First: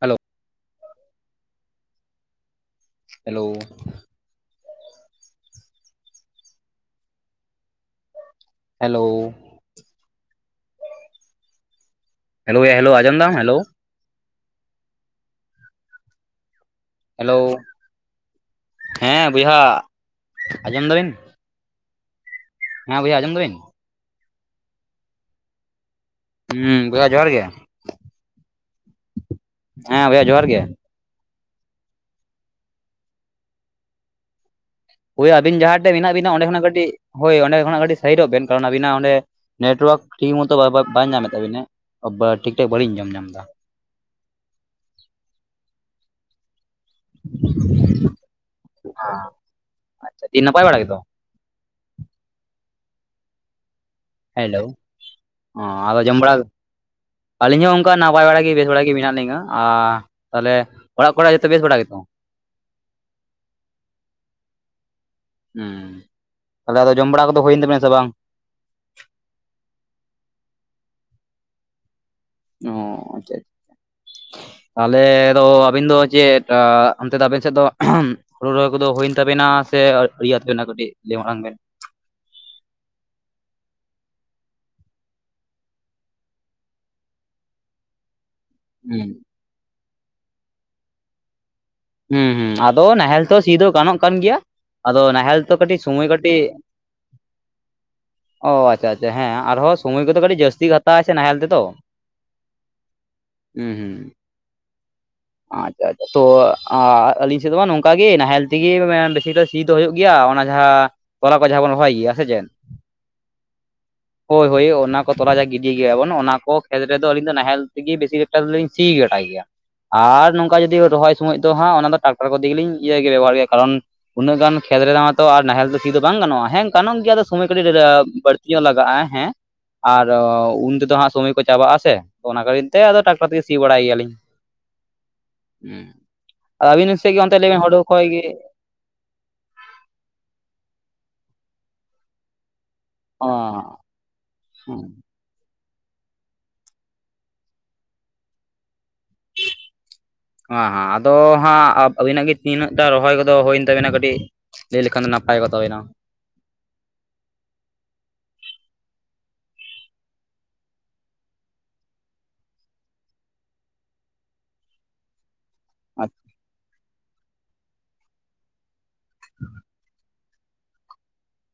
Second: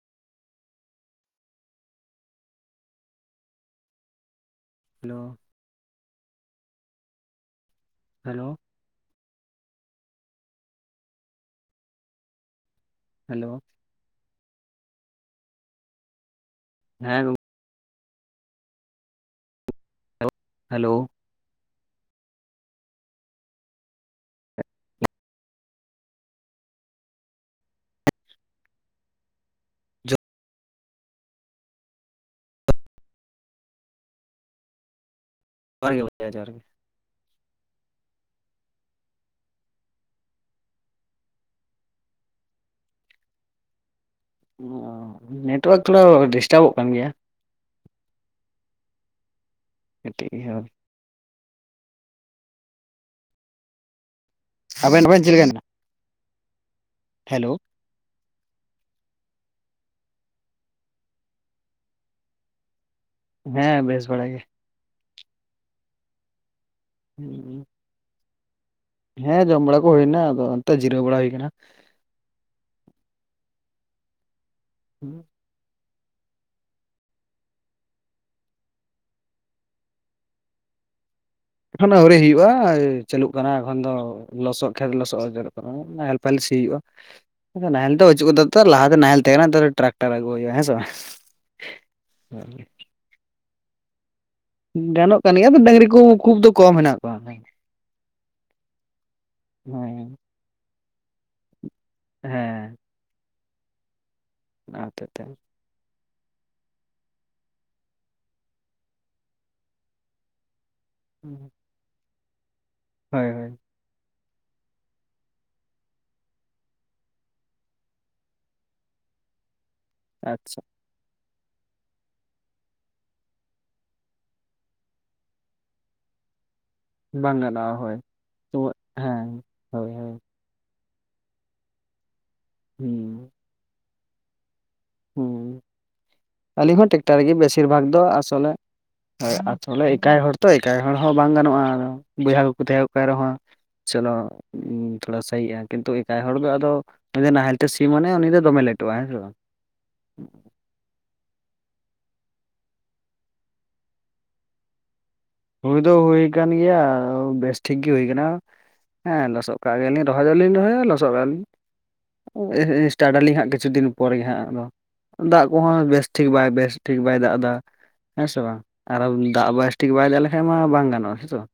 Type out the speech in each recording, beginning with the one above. Hello hello hello hello hello hello hello ᱟᱡᱚᱢ ᱫᱟᱢ hello ᱦᱮᱸ ᱦᱮᱞᱳ ᱜᱚᱝᱠᱮ ᱦᱮᱸ ᱵᱚᱭᱦᱟ ᱟᱸᱡᱚᱢ ᱦᱮᱞᱳ ᱫᱟᱵᱤᱱ? ᱦᱮᱸ ᱵᱩᱭᱦᱟ ᱟᱡᱚᱢ ᱫᱟᱵᱤᱱ? ᱦᱩᱸ ᱜᱚᱭᱟ ᱡᱚᱦᱟᱨ ᱜᱮ ᱦᱮᱸ ᱵᱚᱭᱦᱟ ᱡᱚᱦᱟᱨ ᱜᱮ ᱦᱳᱭ ᱟᱹᱵᱤᱱ ᱡᱟᱦᱟᱸ ᱡᱚᱦᱟᱨ ᱴᱷᱮᱡ ᱜᱮ ᱢᱮᱱᱟᱜ ᱵᱚᱭᱦᱟ ᱵᱤᱱᱟ ᱚᱸᱰᱮ ᱡᱚᱦᱟᱨ ᱜᱮ ᱠᱷᱚᱱᱟᱜ ᱠᱟᱹᱴᱤᱡ ᱦᱳᱭ ᱚᱸᱰᱮ ᱠᱷᱚᱱᱟᱜ ᱠᱟᱹᱴᱤᱡ ᱥᱟᱭᱤᱰᱚᱜ ᱵᱮᱱ ᱠᱟᱨᱚᱱ ᱟᱵᱤᱱᱟᱜ ᱚᱸᱰᱮ ᱱᱮᱴᱣᱟᱨᱠ ᱴᱷᱤᱠ ᱢᱚᱛᱚ ᱵᱟᱭ ᱧᱟᱢᱮᱫ ᱛᱟᱵᱤᱱᱟ᱾ ᱴᱷᱤᱠ ᱴᱷᱟᱠ ᱵᱟᱹᱞᱤᱧ ᱟᱸᱡᱚᱢ ᱧᱟᱢ ᱫᱟ᱾ ᱚ ᱱᱮᱴᱳᱣᱟᱨᱠ ᱛᱷᱚᱲᱟ ᱰᱤᱥᱴᱟᱵᱚᱜ ᱠᱟᱱ ᱜᱮᱭᱟ᱾ ᱟᱪᱪᱷᱟ ᱫᱤᱭᱮ ᱠᱟᱹᱴᱤᱡ ᱱᱟᱯᱟᱭ ᱵᱟᱲᱟ ᱜᱮᱛᱚ? ᱦᱮᱞᱳ ᱟᱵᱮᱱ ᱟᱵᱮᱱ ᱪᱮᱫ ᱞᱮᱠᱟ ᱦᱮᱱᱟᱜ ᱟᱫᱚ ᱡᱚᱢ ᱵᱟᱲᱟ ᱦᱮᱞᱳ ᱟᱹᱞᱤᱧ ᱦᱚᱸ ᱚᱱᱠᱟ ᱱᱟᱯᱟᱭ ᱵᱟᱲᱟᱜ ᱜᱮ ᱵᱮᱥ ᱵᱟᱲᱟᱜ ᱜᱮ ᱢᱮᱱᱟᱜ ᱞᱤᱧᱟᱹ, ᱟᱨ ᱛᱟᱦᱚᱞᱮ ᱚᱲᱟᱜ ᱠᱚᱨᱮ ᱡᱚᱛᱚ ᱵᱮᱥ ᱵᱟᱲᱟ ᱜᱮᱛᱚ? ᱦᱮᱸ ᱵᱮᱥ ᱵᱟᱲᱟ ᱜᱮ᱾ ᱦᱩᱸ ᱛᱟᱦᱚᱞᱮ ᱟᱫᱚ ᱡᱚᱢ ᱵᱟᱲᱟ ᱠᱚᱫᱚ ᱦᱩᱭᱮᱱ ᱛᱟᱵᱮᱱᱟ ᱥᱮ ᱵᱟᱝ? ᱦᱮᱸ ᱡᱚᱢ ᱵᱟᱲᱟ ᱠᱚ ᱦᱩᱭᱱᱟ ᱟᱫᱚ ᱚᱱᱛᱮ ᱡᱤᱨᱟᱹᱣ ᱵᱟᱲᱟ ᱦᱩᱭᱠᱟᱱᱟ᱾ ᱚᱸ ᱟᱪᱪᱷᱟ ᱟᱪᱪᱷᱟ ᱛᱟᱦᱞᱮ ᱫᱚ ᱟᱹᱵᱤᱱ ᱫᱚ ᱪᱮᱫ ᱟᱸ ᱚᱱᱛᱮ ᱫᱚ ᱟᱵᱮᱱ ᱥᱮᱫ ᱫᱚ ᱦᱩᱲᱩ ᱨᱚᱦᱚᱭ ᱠᱚᱫᱚ ᱦᱩᱭᱮᱱ ᱛᱟᱵᱮᱱᱟ ᱥᱮ ᱟᱹᱣᱨᱤᱭᱟ ᱛᱟᱵᱮᱱᱟ ᱠᱟᱹᱴᱤᱡ ᱞᱟᱹᱭ ᱢᱟᱲᱟᱝ ᱵᱮᱱ ᱮᱠᱷᱚᱱ ᱟᱣᱨᱤ ᱦᱩᱭᱩᱜ-ᱟ ᱪᱟᱹᱞᱩᱜ ᱠᱟᱱᱟ ᱮᱠᱷᱚᱱ ᱫᱚ ᱞᱚᱥᱚᱫ ᱠᱷᱮᱛ ᱞᱚᱥᱚᱜ ᱟᱡᱟᱨᱚᱜ ᱠᱟᱱᱟ᱾ ᱱᱟᱦᱮᱞ ᱯᱟᱭᱦᱮᱞ ᱥᱤ ᱦᱩᱭᱩᱜ-ᱟ ᱱᱟᱦᱮᱞ ᱫᱚ ᱪᱩᱜ ᱠᱟᱫᱟ ᱛᱚ ᱞᱟᱦᱟᱛᱮ ᱦᱩᱸ ᱱᱟᱦᱮᱞ ᱛᱮᱦᱮ ᱠᱟᱱᱟ ᱱᱮᱛᱟᱨ ᱫᱚ ᱴᱨᱠᱴᱟᱨ ᱟᱹᱜᱩ ᱦᱩᱭᱩᱜ-ᱟ ᱦᱮᱸ ᱥᱮ ᱵᱟ ᱦᱩᱸ ᱦᱩᱸ ᱟᱫᱚ ᱱᱟᱦᱮᱞ ᱛᱮᱦᱚ ᱥᱤ ᱫᱚ ᱜᱟᱱᱚᱜ ᱠᱟᱱ ᱜᱮᱭᱟ, ᱟᱫᱚ ᱜᱟᱱᱚᱜ ᱠᱟᱱ ᱱᱟᱦᱮᱞ ᱜᱮᱭᱟ ᱛᱚ ᱟᱫᱚ ᱠᱟᱹᱴᱤᱡ ᱰᱟᱹᱝᱨᱤ ᱠᱚ ᱥᱩᱢᱚᱭ ᱠᱟᱹᱴᱤᱡ ᱠᱷᱩᱵ ᱫᱚ ᱠᱚᱢ ᱦᱮᱱᱟᱜ ᱠᱚᱣᱟ ᱚᱸ ᱟᱪᱪᱷᱟ ᱟᱪᱪᱷᱟ ᱦᱮᱸ ᱟᱨᱦᱚᱸ ᱥᱚᱢᱚᱭ ᱦᱮᱸ ᱠᱚᱫᱚ ᱠᱟᱹᱴᱤᱡ ᱡᱟᱹᱥᱛᱤ ᱦᱟᱛᱟᱣ ᱟᱭ ᱥᱮ ᱱᱟᱦᱮᱞ ᱛᱮᱛᱚ ᱦᱮᱸ ᱦᱩᱸ ᱦᱩᱸ ᱚᱱᱟ ᱦᱚᱛᱮᱜ ᱛᱮ ᱟᱪᱪᱷᱟ ᱟᱪᱪᱷᱟ ᱛᱚ ᱟᱹᱞᱤᱧ ᱥᱮᱫ ᱫᱚ ᱵᱟᱝ ᱱᱚᱝᱠᱟ ᱜᱮ ᱱᱟᱦᱮᱞ ᱛᱮᱜᱮ ᱵᱮᱥᱤ ᱫᱚ ᱥᱤ ᱫᱚ ᱦᱩᱭᱩᱜ ᱜᱮᱭᱟ ᱚᱱᱟ ᱡᱟᱦᱟᱸ ᱛᱚᱞᱟ ᱠᱚ ᱡᱟᱦᱟᱸ ᱵᱚᱱ ᱨᱚᱦᱚᱭ ᱜᱮᱭᱟ ᱥᱮ ᱪᱮᱫ? ᱦᱳᱭ ᱦᱳᱭ [inaudible] ᱦᱳᱭ ᱦᱳᱭ ᱚᱱᱟ ᱠᱚ ᱛᱚᱞᱟ ᱡᱟ ᱜᱤᱰᱤ ᱜᱮᱭᱟᱵᱚᱱ ᱚᱱᱟ ᱠᱚ ᱠᱷᱮᱛ ᱨᱮᱫᱚ ᱟᱹᱞᱤᱧ ᱫᱚ ᱱᱟᱦᱮᱞ ᱛᱮᱜᱤ ᱵᱮᱥᱤ ᱮᱠᱴᱟ ᱫᱚᱤᱧ ᱥᱤ ᱜᱟᱴᱟᱭ ᱜᱮᱭᱟ᱾ ᱟᱨ ᱱᱚᱝᱠᱟ ᱟᱪᱪᱷᱟ ᱡᱩᱫᱤ ᱨᱚᱦᱚᱭ ᱥᱩᱢᱚᱭ ᱫᱚ ᱦᱟᱸᱜ ᱚᱱᱟ ᱫᱚ ᱴᱟᱠᱴᱟᱨ ᱠᱚ ᱛᱮᱜᱮᱞᱧ ᱤᱭᱟᱹ ᱜᱮᱭ ᱵᱮᱵᱚᱦᱟᱨ ᱜᱮᱭᱟ ᱠᱟᱨᱚᱱ ᱩᱱᱟᱹᱜ ᱜᱟᱱ ᱠᱷᱮᱛ ᱨᱮᱫᱚ ᱢᱟᱛᱚ ᱟᱨ ᱱᱟᱦᱮᱞ ᱫᱚ ᱥᱤ ᱫᱚ ᱵᱟᱝ ᱜᱟᱱᱚᱜ-ᱟ᱾ ᱦᱮᱸ ᱠᱟᱱᱚᱜ ᱜᱮᱭᱟᱫᱚ ᱵᱟᱝ ᱥᱚᱢᱚᱭ ᱠᱟᱹᱴᱤᱡ ᱜᱟᱱᱚᱜᱼᱟ ᱦᱳᱭ ᱵᱟᱹᱲᱛᱤ ᱧᱚᱜ ᱛᱚ ᱞᱟᱜᱟᱜ-ᱟ ᱦᱮᱸ ᱦᱳᱭ ᱟᱨ ᱦᱳᱭ ᱩᱱ ᱛᱮᱫᱚ ᱦᱟᱸᱜ ᱥᱚᱢᱚᱭ ᱠᱚ ᱪᱟᱵᱟᱜ ᱟᱥᱮ ᱚᱱᱟ ᱠᱟᱛᱤᱨ ᱛᱮ ᱟᱫᱚ ᱴᱟᱠᱴᱟᱨ ᱦᱩᱸ ᱛᱮᱜᱮ ᱥᱤ ᱵᱟᱲᱟᱭ ᱜᱮᱭᱟᱞᱤᱧ᱾ ᱦᱩᱸ ᱟᱫᱚ ᱟᱹᱞᱤᱧ ᱦᱚᱸ ᱟᱹᱵᱤᱱ ᱥᱮᱫ ᱴᱮᱠᱴᱟᱨ ᱚᱱᱛᱮ ᱜᱮ ᱞᱟᱹᱭ ᱵᱤᱱ ᱵᱮᱥᱤᱨ ᱦᱩᱲᱩ ᱵᱷᱟᱜᱽ ᱠᱷᱚᱡ ᱫᱚ ᱜᱮ ᱟᱥᱚᱞᱮ ᱦᱳᱭ ᱟᱥᱚᱞᱮ ᱮᱠᱟᱭ ᱦᱚᱲ ᱛᱚ ᱮᱠᱟᱭ ᱦᱚᱲ ᱦᱚᱸ ᱵᱟᱝ ᱜᱟᱱᱚᱜ-ᱟ ᱵᱚᱭᱦᱟ ᱠᱚᱠᱚ ᱛᱟᱦᱮᱸ ᱠᱚᱜ ᱯᱮ ᱚ ᱨᱮᱦᱚᱸ ᱪᱚᱞᱚ ᱦᱩᱸ ᱛᱷᱚᱲᱟ ᱥᱟᱦᱤᱜ-ᱟ᱾ ᱠᱤᱱᱛᱩ ᱮᱠᱟᱭ ᱦᱚᱲ ᱫᱚ ᱟᱫᱚ ᱩᱱᱤ ᱫᱚ ᱱᱟᱦᱮᱞ ᱛᱮ ᱥᱤ ᱢᱟᱱᱮ ᱩᱱᱤ ᱫᱚᱢᱮᱭ ᱞᱮᱴᱚᱜ-ᱟ, ᱦᱮᱸᱥ ᱵᱟᱝ? ᱦᱟᱸ ᱦᱟᱸ ᱟᱫᱚ ᱦᱟᱸᱜ ᱟᱹᱵᱤᱱᱟᱜ ᱜᱮ ᱛᱤᱱᱟᱹᱜ ᱴᱟ ᱨᱚᱦᱚᱭ ᱠᱚᱫᱚ ᱦᱩᱭᱮᱱ ᱛᱟᱵᱤᱱᱟ ᱠᱟᱹᱴᱤᱡ ᱞᱟᱹᱭ ᱞᱮᱠᱷᱟᱱ ᱫᱚ ᱱᱟᱯᱟᱭ ᱠᱚᱜ ᱛᱚ ᱦᱩᱭ ᱫᱚ ᱦᱩᱭ ᱠᱟᱱ ᱜᱮᱭᱟ, ᱵᱮᱥᱴᱷᱤᱠ ᱜᱮ ᱦᱩᱭ ᱠᱟᱱᱟ᱾ ᱦᱮᱸ ᱞᱚᱥᱚᱫ ᱠᱟᱜ ᱜᱮᱭᱟᱞᱤᱧ, ᱨᱚᱦᱚᱭ ᱫᱚᱞᱤᱧ ᱨᱚᱦᱚᱭᱟ ᱞᱚᱥᱚᱫ ᱠᱟᱜᱼᱟᱞᱤᱧ᱾ ᱩᱦ ᱥᱴᱟᱴ ᱟᱹᱞᱤᱧ ᱦᱟᱸᱜ ᱠᱤᱪᱷᱩ ᱫᱤᱱ ᱯᱚᱨ ᱜᱮ ᱦᱟᱸᱜ ᱟᱫᱚ, ᱫᱟᱜ ᱠᱚ ᱦᱚᱸ ᱵᱮᱥ ᱴᱷᱤᱠ ᱵᱟᱭ ᱵᱮᱥ ᱴᱷᱤᱠ ᱵᱟᱭ ᱫᱟᱜ ᱮᱫᱟ, ᱦᱮᱸ ᱥᱮ ᱵᱟᱝ? ᱟᱨᱚ ᱫᱟᱜ ᱵᱟᱭ ᱵᱮᱥ ᱴᱷᱤᱠ ᱵᱟᱭ ᱫᱟᱜ ᱞᱮ ᱦᱮᱸ ᱢᱟ ᱵᱟᱝ ᱜᱟᱱᱚᱜᱼᱟ, ᱦᱮᱸ ᱛᱚ᱾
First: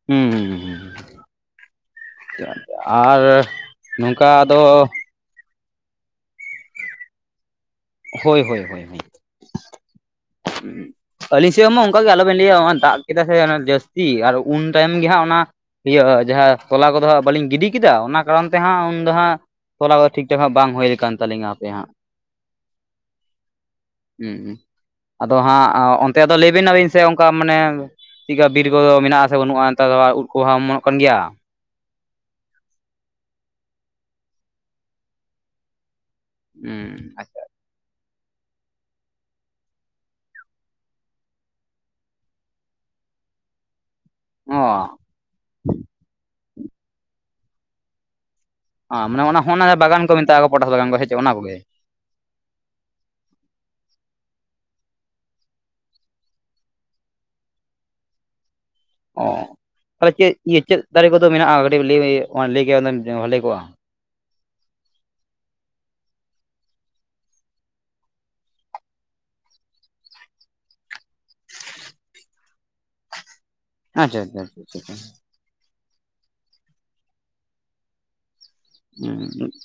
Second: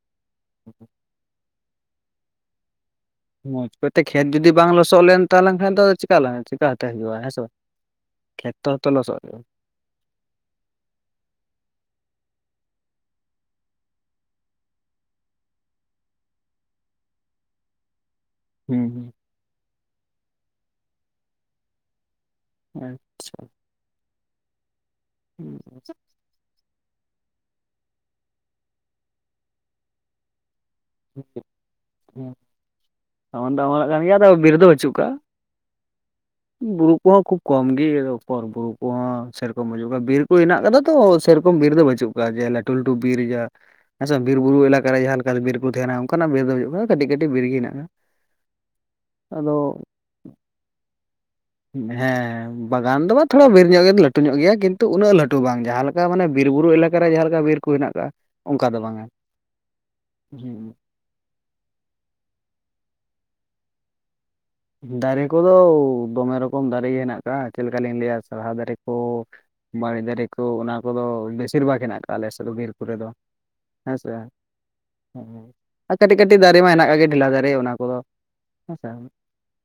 ᱦᱩᱸᱻ ᱦᱩᱸ ᱦᱩᱸ ᱦᱩᱸ ᱦᱩᱸ ᱦᱩᱸ...... ᱾ᱟᱨ ᱱᱚᱝᱠᱟ ᱫᱚ ᱛᱟᱦᱮᱸ ᱞᱮᱱᱠᱷᱟᱡ ᱫᱚ ᱪᱤᱠᱟᱞᱟᱝ ᱪᱤᱠᱟ. ᱛᱮ ᱦᱩᱭᱩᱜ-ᱟ ᱦᱮᱸ ᱥᱮ ᱵᱟᱝ? ᱦᱳᱭ ᱠᱷᱮᱛ ᱦᱳᱭ ᱛᱚ ᱦᱳᱭ ᱛᱚ ᱞᱚᱥᱚᱫ ᱦᱩᱭᱩᱜ-ᱟ᱾ [inaudible] ᱟᱹᱞᱤᱧ ᱥᱮᱫ ᱦᱚᱸ ᱢᱟ ᱚᱱᱠᱟ ᱜᱮ ᱟᱞᱚᱵᱮᱱ ᱞᱟᱹᱭᱟ, ᱚᱱᱟ ᱫᱟᱜ ᱠᱮᱫᱟᱭ ᱥᱮ ᱡᱟᱹᱥᱛᱤ ᱟᱨ ᱩᱱ ᱛᱟᱭᱚᱢ ᱜᱮ ᱦᱟᱸᱜ ᱚᱱᱟ ᱤᱭᱟᱹ ᱡᱟᱦᱟᱸ, ᱛᱚᱞᱟ ᱠᱚᱫᱚ ᱦᱟᱸᱜ ᱵᱟᱹᱞᱤᱧ ᱜᱤᱰᱤ ᱠᱮᱫᱟ, ᱚᱱᱟ ᱠᱟᱨᱚᱱ ᱛᱮ ᱦᱟᱸᱜ ᱩᱱᱫᱚ ᱦᱩᱸ ᱦᱟᱸᱜ, ᱛᱚᱞᱟ ᱠᱚ ᱴᱷᱤᱠ ᱴᱷᱟᱠ ᱦᱟᱸᱜ ᱵᱟᱝ ᱦᱩᱭᱠᱟᱱ ᱛᱟᱹᱞᱤᱧᱟ ᱦᱟᱯᱮ ᱦᱟᱸᱜ᱾ ᱟᱪᱪᱷᱟ᱾ ᱦᱩᱸ ᱦᱩᱸ, ᱟᱫᱚ ᱦᱟᱸᱜ ᱚᱱ ᱛᱮ ᱟᱫᱚ ᱞᱟᱹᱭ ᱵᱮᱱ ᱟᱵᱤᱱ ᱥᱮ ᱚᱝᱠᱟ ᱢᱟᱱᱮ, ᱪᱮᱫᱠᱟ ᱵᱤᱨ ᱠᱚᱫᱚ ᱢᱮᱱᱟᱜᱼᱟ ᱥᱮ ᱵᱟᱹᱱᱩᱜᱼᱟ ᱱᱮᱛᱟᱨ ᱫᱚ ᱟᱨ ᱤᱫ ᱠᱚ ᱦᱚᱸ ᱢᱚᱱᱚᱜ ᱠᱟᱱ ᱜᱮᱭᱟ? ᱦᱩᱸ, ᱚᱢᱚᱱ ᱫᱚ ᱚᱢᱚᱱᱚᱜ ᱠᱟᱱ ᱜᱮᱭᱟ ᱟᱫᱚ ᱵᱤᱨ ᱫᱚ ᱵᱟ. ᱪᱩᱜ ᱠᱟᱜ-ᱟ᱾ ᱵᱩᱨᱩ ᱦᱩᱸ ᱠᱚ ᱦᱚᱸ ᱟᱪᱪᱷᱟ ᱠᱷᱩᱵ ᱠᱚᱢ ᱜᱮ ᱯᱚᱨ ᱵᱩᱨᱩ ᱠᱚᱦᱚᱸ ᱥᱮᱨᱚᱠᱚᱢ ᱵᱟᱹᱪᱩᱜ ᱠᱟᱜ-ᱟ, ᱵᱤᱨ ᱠᱚ ᱦᱮᱱᱟᱜ ᱟᱠᱟᱫᱟ ᱛᱚ ᱥᱮᱨᱚᱠᱚᱢ ᱵᱤᱨ ᱫᱚ ᱵᱟᱹᱪᱩᱜ ᱠᱟᱜ-ᱟ ᱡᱮ ᱞᱟᱹᱴᱩ ᱞᱟᱹᱴᱩ ᱵᱤᱨ ᱭᱟ, ᱦᱮᱸᱥᱮ ᱵᱤᱨ ᱚ ᱵᱩᱨᱩ ᱮᱞᱟᱠᱟ ᱨᱮ ᱡᱟᱦᱟᱸ ᱞᱮᱠᱟ ᱵᱤᱨ ᱠᱚ ᱛᱟᱦᱮᱸᱱᱟ ᱚᱝᱠᱟ ᱱᱟᱜ ᱵᱤᱨ ᱫᱚ ᱦᱩᱭᱩᱜ-ᱟ ᱠᱟᱹᱴᱤᱡ ᱠᱟᱹᱴᱤᱡ ᱵᱤᱨ ᱜᱮ ᱦᱮᱱᱟᱜᱼᱟ᱾ ᱚ ᱢᱟᱱᱮ ᱚᱱᱟ ᱦᱚᱸ ᱟᱫᱚ ᱚᱱᱟ ᱡᱟᱦᱟᱸ ᱵᱟᱜᱟᱱ ᱠᱚ ᱢᱮᱛᱟᱜᱼᱟ ᱠᱚ ᱯᱚᱴᱟᱥ ᱵᱟᱜᱟᱱ ᱠᱚ ᱦᱮ ᱪᱮ ᱚᱱᱟ ᱠᱚᱜᱮ? ᱦᱮᱸ᱾ ᱵᱟᱜᱟᱱ ᱫᱚ ᱵᱟᱝ ᱛᱷᱚᱲᱟ ᱵᱤᱨ ᱧᱚᱜ ᱜᱮ ᱞᱟᱹᱴᱩ ᱧᱚᱜ ᱜᱮᱭᱟ ᱠᱤᱱᱛᱩ ᱩᱱᱟᱹᱜ ᱞᱟᱹᱴᱩ ᱦᱚᱸ ᱵᱟᱝ, ᱡᱟᱸᱦᱟ ᱞᱮᱠᱟ ᱢᱟᱱᱮ ᱵᱤᱨᱵᱩᱨᱩ ᱮᱞᱟᱠᱟᱨᱮ ᱡᱟᱸᱦᱟ ‌ᱞᱮᱠᱟ ᱵᱤᱨ ᱠᱚ ᱦᱮᱱᱟᱜ ᱟᱠᱟᱟᱜᱼᱟ, ᱚᱝᱠᱟ ᱫᱚ ᱵᱟᱝᱟ᱾ ᱚᱸᱻ ᱛᱟᱦᱚᱞᱮ ᱪᱮᱫ ᱤᱭᱟᱹ ᱪᱮᱫ ᱫᱟᱨᱮ ᱠᱚᱫᱚ ᱢᱮᱱᱟᱜᱼᱟ ᱠᱟᱹᱴᱤᱡ ᱞᱟᱹᱭ ᱞᱟᱹᱭ ᱠᱮᱭᱟ ᱦᱩᱱᱟᱹᱝ ᱵᱷᱟᱞᱮ ᱠᱚᱜᱼᱟ᱾ ᱫᱟᱨᱮ ᱠᱚᱫᱚ ᱫᱚᱢᱮ ᱨᱚᱠᱚᱢ ᱫᱟᱨᱮ ᱜᱮ ᱦᱮᱱᱟᱜ ᱠᱟᱜᱼᱟ ᱪᱮᱫ ᱞᱮᱠᱟᱞᱤᱧ ᱞᱟᱹᱭᱟ ᱥᱟᱲᱦᱟ ᱫᱟᱨᱮ ᱠᱚ, ᱵᱟᱲᱮ ᱫᱟᱨᱮ ᱠᱚ, ᱚᱱᱟ ᱠᱚᱫᱚ ᱵᱮᱥᱤᱨ ᱵᱷᱟᱜᱽ ᱦᱮᱱᱟᱜ ᱠᱟᱜᱼᱟ ᱟᱞᱮ ᱥᱮᱫ ᱫᱚ ᱵᱤᱨ ᱠᱚ ᱨᱮᱫᱚ᱾ ᱦᱮᱸ ᱥᱮ, ᱟᱪᱪᱷᱟ ᱟᱪᱪᱷᱟ ᱟᱪᱪᱷᱟ ᱟᱪᱪᱷᱟ ᱟᱨ ᱠᱟᱹᱴᱤᱡ ᱠᱟᱹᱴᱤᱡ ᱫᱟᱨᱮ ᱢᱟ ᱦᱮᱱᱟᱜ ᱠᱟᱜ ᱜᱮ ᱰᱷᱮᱞᱟ ᱫᱟᱨᱮ ᱚᱱᱟ ᱠᱚᱫᱚ ᱦᱮᱸᱥᱮ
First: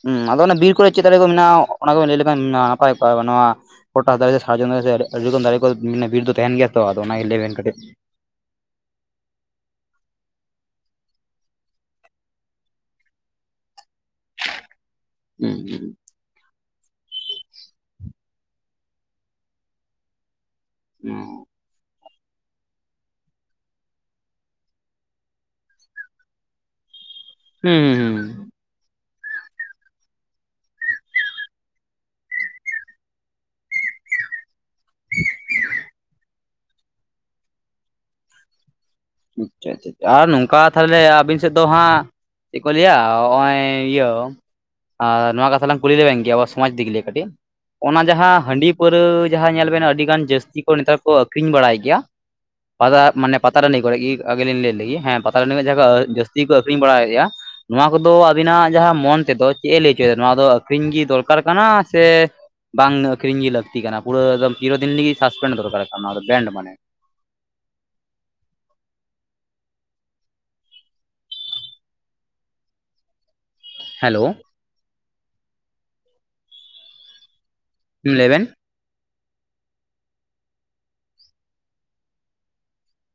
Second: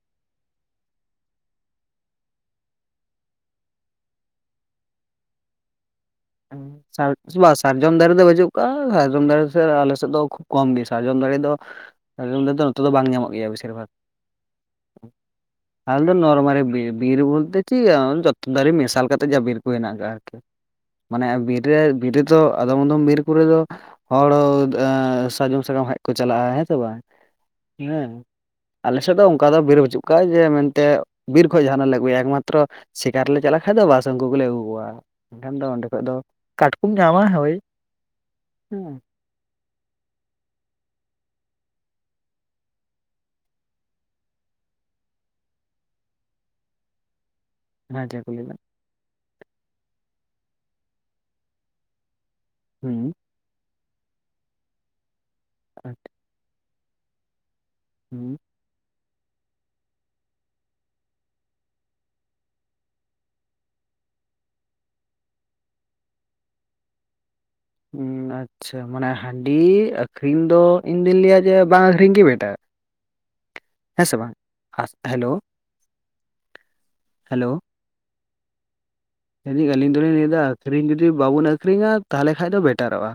ᱦᱩᱸ, ᱟᱫᱚ ᱚᱱᱟ ᱵᱤᱨ ᱠᱚᱨᱮ ᱪᱮᱫ ᱫᱟᱨᱮ ᱠᱚ ᱢᱮᱱᱟᱜᱼᱟ ᱚᱱᱟ ᱠᱚ ᱵᱤᱱ ᱞᱟᱹᱭ ᱞᱮᱠᱷᱟᱱ ᱱᱟᱯᱟᱭ ᱠᱚᱜ-ᱟ, ᱱᱚᱣᱟ ᱯᱚᱴᱟᱥ ᱫᱟᱨᱮ ᱥᱮ, ᱥᱟᱨᱡᱚᱢ ᱫᱟᱨᱮ ᱥᱮ, ᱟᱹᱰᱤ ᱟᱹᱰᱤ ᱨᱚᱠᱚᱡ ᱫᱟᱨᱮ ᱠᱚ ᱢᱟᱱᱮ ᱵᱤᱨᱫᱚ [inaudible] ᱥᱟᱨᱡᱚᱢ ᱫᱟᱨᱮ ᱫᱚ ᱵᱟᱪᱩᱜ ᱠᱟᱜ-ᱟ, ᱥᱟᱨᱡᱚᱢ ᱫᱟᱨᱮ ᱥᱮ ᱟᱞᱮ ᱥᱮᱫ ᱫᱚ ᱠᱚᱢ ᱜᱮ ᱥᱟᱨᱡᱚᱢ ᱫᱟᱨᱮ ᱫᱚ ᱥᱟᱨᱡᱚᱢ ᱫᱟᱨᱮ ᱫᱚ ᱱᱚᱛᱮ ᱫᱚ ᱵᱟᱝ ᱧᱟᱢᱚᱜ ᱜᱮᱭᱟ ᱵᱮᱥᱤᱨ ᱵᱷᱟᱜᱽ᱾ ᱦᱩᱸ ᱦᱩᱸ᱾ ᱟᱫᱚ ᱱᱚᱨᱢᱟᱞᱤ ᱵᱤᱨ, ᱵᱤᱨ ᱵᱚᱞᱛᱮ ᱪᱮᱫ ᱡᱚᱛᱚ ᱫᱟᱨᱮ ᱢᱮᱥᱟᱞ ᱠᱟᱛᱮᱫ ᱡᱟ ᱵᱤᱨ ᱠᱚ ᱦᱮᱱᱟᱜ ᱠᱟᱜᱼᱟ ᱟᱨᱠᱤ, ᱢᱟᱱᱮ ᱵᱤᱨ ᱨᱮ ᱵᱤᱨ ᱨᱮᱫᱚ ᱟᱫᱚᱢ ᱟᱫᱚᱢ ᱵᱤᱨ ᱠᱚᱨᱮ ᱫᱚ ᱦᱚᱲ ᱮᱸ ᱥᱟᱨᱡᱚᱢ ᱥᱟᱠᱟᱢ ᱦᱮᱡ ᱠᱚ ᱪᱟᱞᱟᱜᱼᱟ, ᱦᱮᱸ ᱥᱮ ᱵᱟᱝ? ᱦᱩᱸ ᱦᱮᱸ᱾ ᱦᱩᱸ ᱟᱞᱮ ᱥᱮᱫ ᱫᱚ ᱚᱝᱠᱟ ᱫᱚ ᱵᱤᱨ ᱵᱟᱹᱪᱩᱜ ᱠᱟᱜᱼᱟ ᱡᱮ ᱢᱮᱱᱛᱮ ᱵᱤᱨ ᱠᱷᱚᱡ ᱡᱟᱦᱟᱸᱱᱟᱜ ᱞᱮ ᱟᱹᱜᱩᱭᱟ, ᱮᱠᱢᱟᱛᱨᱚ ᱥᱤᱠᱟᱨ ᱞᱮ ᱪᱟᱞᱟᱜ ᱠᱷᱟᱡ ᱫᱚ ᱵᱟᱥ ᱩᱱᱠᱩ ᱜᱮᱞᱮ ᱟᱜᱩ ᱠᱚᱣᱟ᱾ ᱮᱱᱠᱷᱟᱱ ᱫᱚ ᱚᱸᱰᱮ ᱠᱷᱚᱡ ᱫᱚ, ᱠᱟᱴᱠᱚᱢ ᱧᱟᱢᱟ ᱦᱳᱭ, ᱦᱩᱸ᱾ ᱟᱪᱪᱷᱟ ᱟᱪᱪᱷᱟ, ᱟᱨ ᱱᱚᱝᱠᱟ ᱛᱟᱦᱞᱮ ᱟᱵᱤᱱ ᱥᱮᱫ ᱫᱚ ᱦᱟᱸᱜ ᱪᱮᱜ ᱠᱚ ᱞᱟᱹᱭᱟ ᱦᱚᱸᱜᱼᱚᱭ, ᱤᱭᱟᱹ ᱟᱨ ᱱᱚᱣᱟ ᱠᱟᱛᱷᱟ ᱞᱟᱝ ᱠᱩᱞᱤ ᱞᱮᱵᱮᱱ ᱜᱮ ᱟᱵᱚ ᱥᱚᱢᱟᱡᱽ ᱫᱤᱠ ᱞᱤᱭᱮ ᱠᱟᱴᱤᱡ, ᱚᱱᱟ ᱪᱮᱫ ᱠᱚ ᱡᱟᱦᱟᱸ ᱞᱟᱹᱭᱟ ᱦᱟᱺᱰᱤ, ᱯᱟᱹᱣᱨᱟᱹ ᱡᱟᱦᱟᱸᱭ ᱧᱮᱞ ᱵᱮᱱ ᱟᱹᱰᱤ ᱜᱟᱱ ᱡᱟᱹᱥᱛᱤ ᱠᱚ ᱱᱮᱛᱟᱨ ᱠᱚ ᱟᱹᱠᱷᱨᱤᱧ ᱵᱟᱲᱟᱭ ᱜᱮᱭᱟ, ᱯᱟᱛᱲ ᱦᱩᱸ ᱢᱟᱱᱮ ᱯᱟᱛᱟ ᱴᱟᱺᱰᱤ ᱠᱚᱨᱮᱜ ᱜᱤ, ᱟᱜᱮ ᱞᱤᱧ ᱞᱟᱹᱭ ᱞᱮᱜᱤ, ᱦᱮᱸ ᱯᱟᱛᱟ ᱴᱟᱺᱰᱤ ᱠᱚ ᱡᱟᱦᱟᱸᱭ ᱠᱚ ᱡᱟᱹᱥᱛᱤ ᱠᱚ ᱟᱠᱷᱨᱤᱧ ᱵᱟᱲᱟᱭᱮᱜᱼᱟ ᱱᱚᱣᱟ ᱠᱚᱫᱚ ᱦᱩᱸ ᱟᱵᱤᱱᱟᱜ ᱡᱟᱦᱟᱸ ᱢᱚᱱ ᱛᱮᱫᱚ ᱪᱮᱜ ᱮ ᱞᱟᱹᱭ ᱦᱚᱪᱚᱭᱮᱫᱟ ᱱᱚᱣᱟ ᱫᱚ ᱟᱹᱠᱷᱨᱤᱧ ᱜᱤ ᱫᱚᱨᱠᱟᱨ ᱠᱟᱱᱟ ᱥᱮ ᱵᱟᱝ ᱟᱹᱠᱷᱨᱤᱧ ᱜᱤ ᱞᱟᱹᱠᱛᱤ ᱠᱟᱱᱟ, ᱯᱩᱨᱟᱹ ᱮᱠᱫᱚᱢ ᱪᱤᱨᱳ ᱫᱤᱱ ᱞᱟᱹᱜᱤᱫ ᱥᱟᱥᱯᱮᱱᱰ ᱫᱚᱨᱠᱟᱨᱚᱜ ᱠᱟᱱᱟ ᱱᱚᱣᱟ ᱫᱚ ᱵᱮᱱᱰ ᱢᱟᱱᱮ? ᱩᱸᱻ ᱟᱪ ᱪᱷᱟ, ᱢᱟᱱᱮ ᱦᱟᱺᱰᱤ ᱟᱹᱠᱷᱨᱤᱧ ᱫᱚ ᱤᱧ ᱫᱩᱧ ᱞᱟᱹᱭᱟ ᱡᱮ ᱵᱟᱝ ᱟᱹᱠᱷᱨᱤᱧ ᱜᱤ ᱵᱮᱴᱟ ᱦᱮᱸ ᱥᱮ ᱦᱮᱞᱳ ᱵᱟᱝ? ᱟᱥᱛᱮ, ᱦᱮᱞᱳᱣ ᱦᱮᱞᱳᱣ ᱾ ᱞᱟᱹᱭ ᱵᱮᱱ, ᱞᱟᱹᱭ ᱟᱹᱞᱤᱧ ᱫᱚᱞᱤᱧ ᱞᱟᱹᱭᱫᱟ ᱟᱹᱠᱷᱨᱤᱧ ᱡᱩᱫᱤ ᱵᱟᱵᱚᱱ ᱟᱹᱷᱨᱤᱧᱟ ᱛᱟᱦᱞᱮ ᱠᱷᱟᱡ ᱫᱚ ᱵᱮᱴᱟᱨᱚᱜᱼᱟ᱾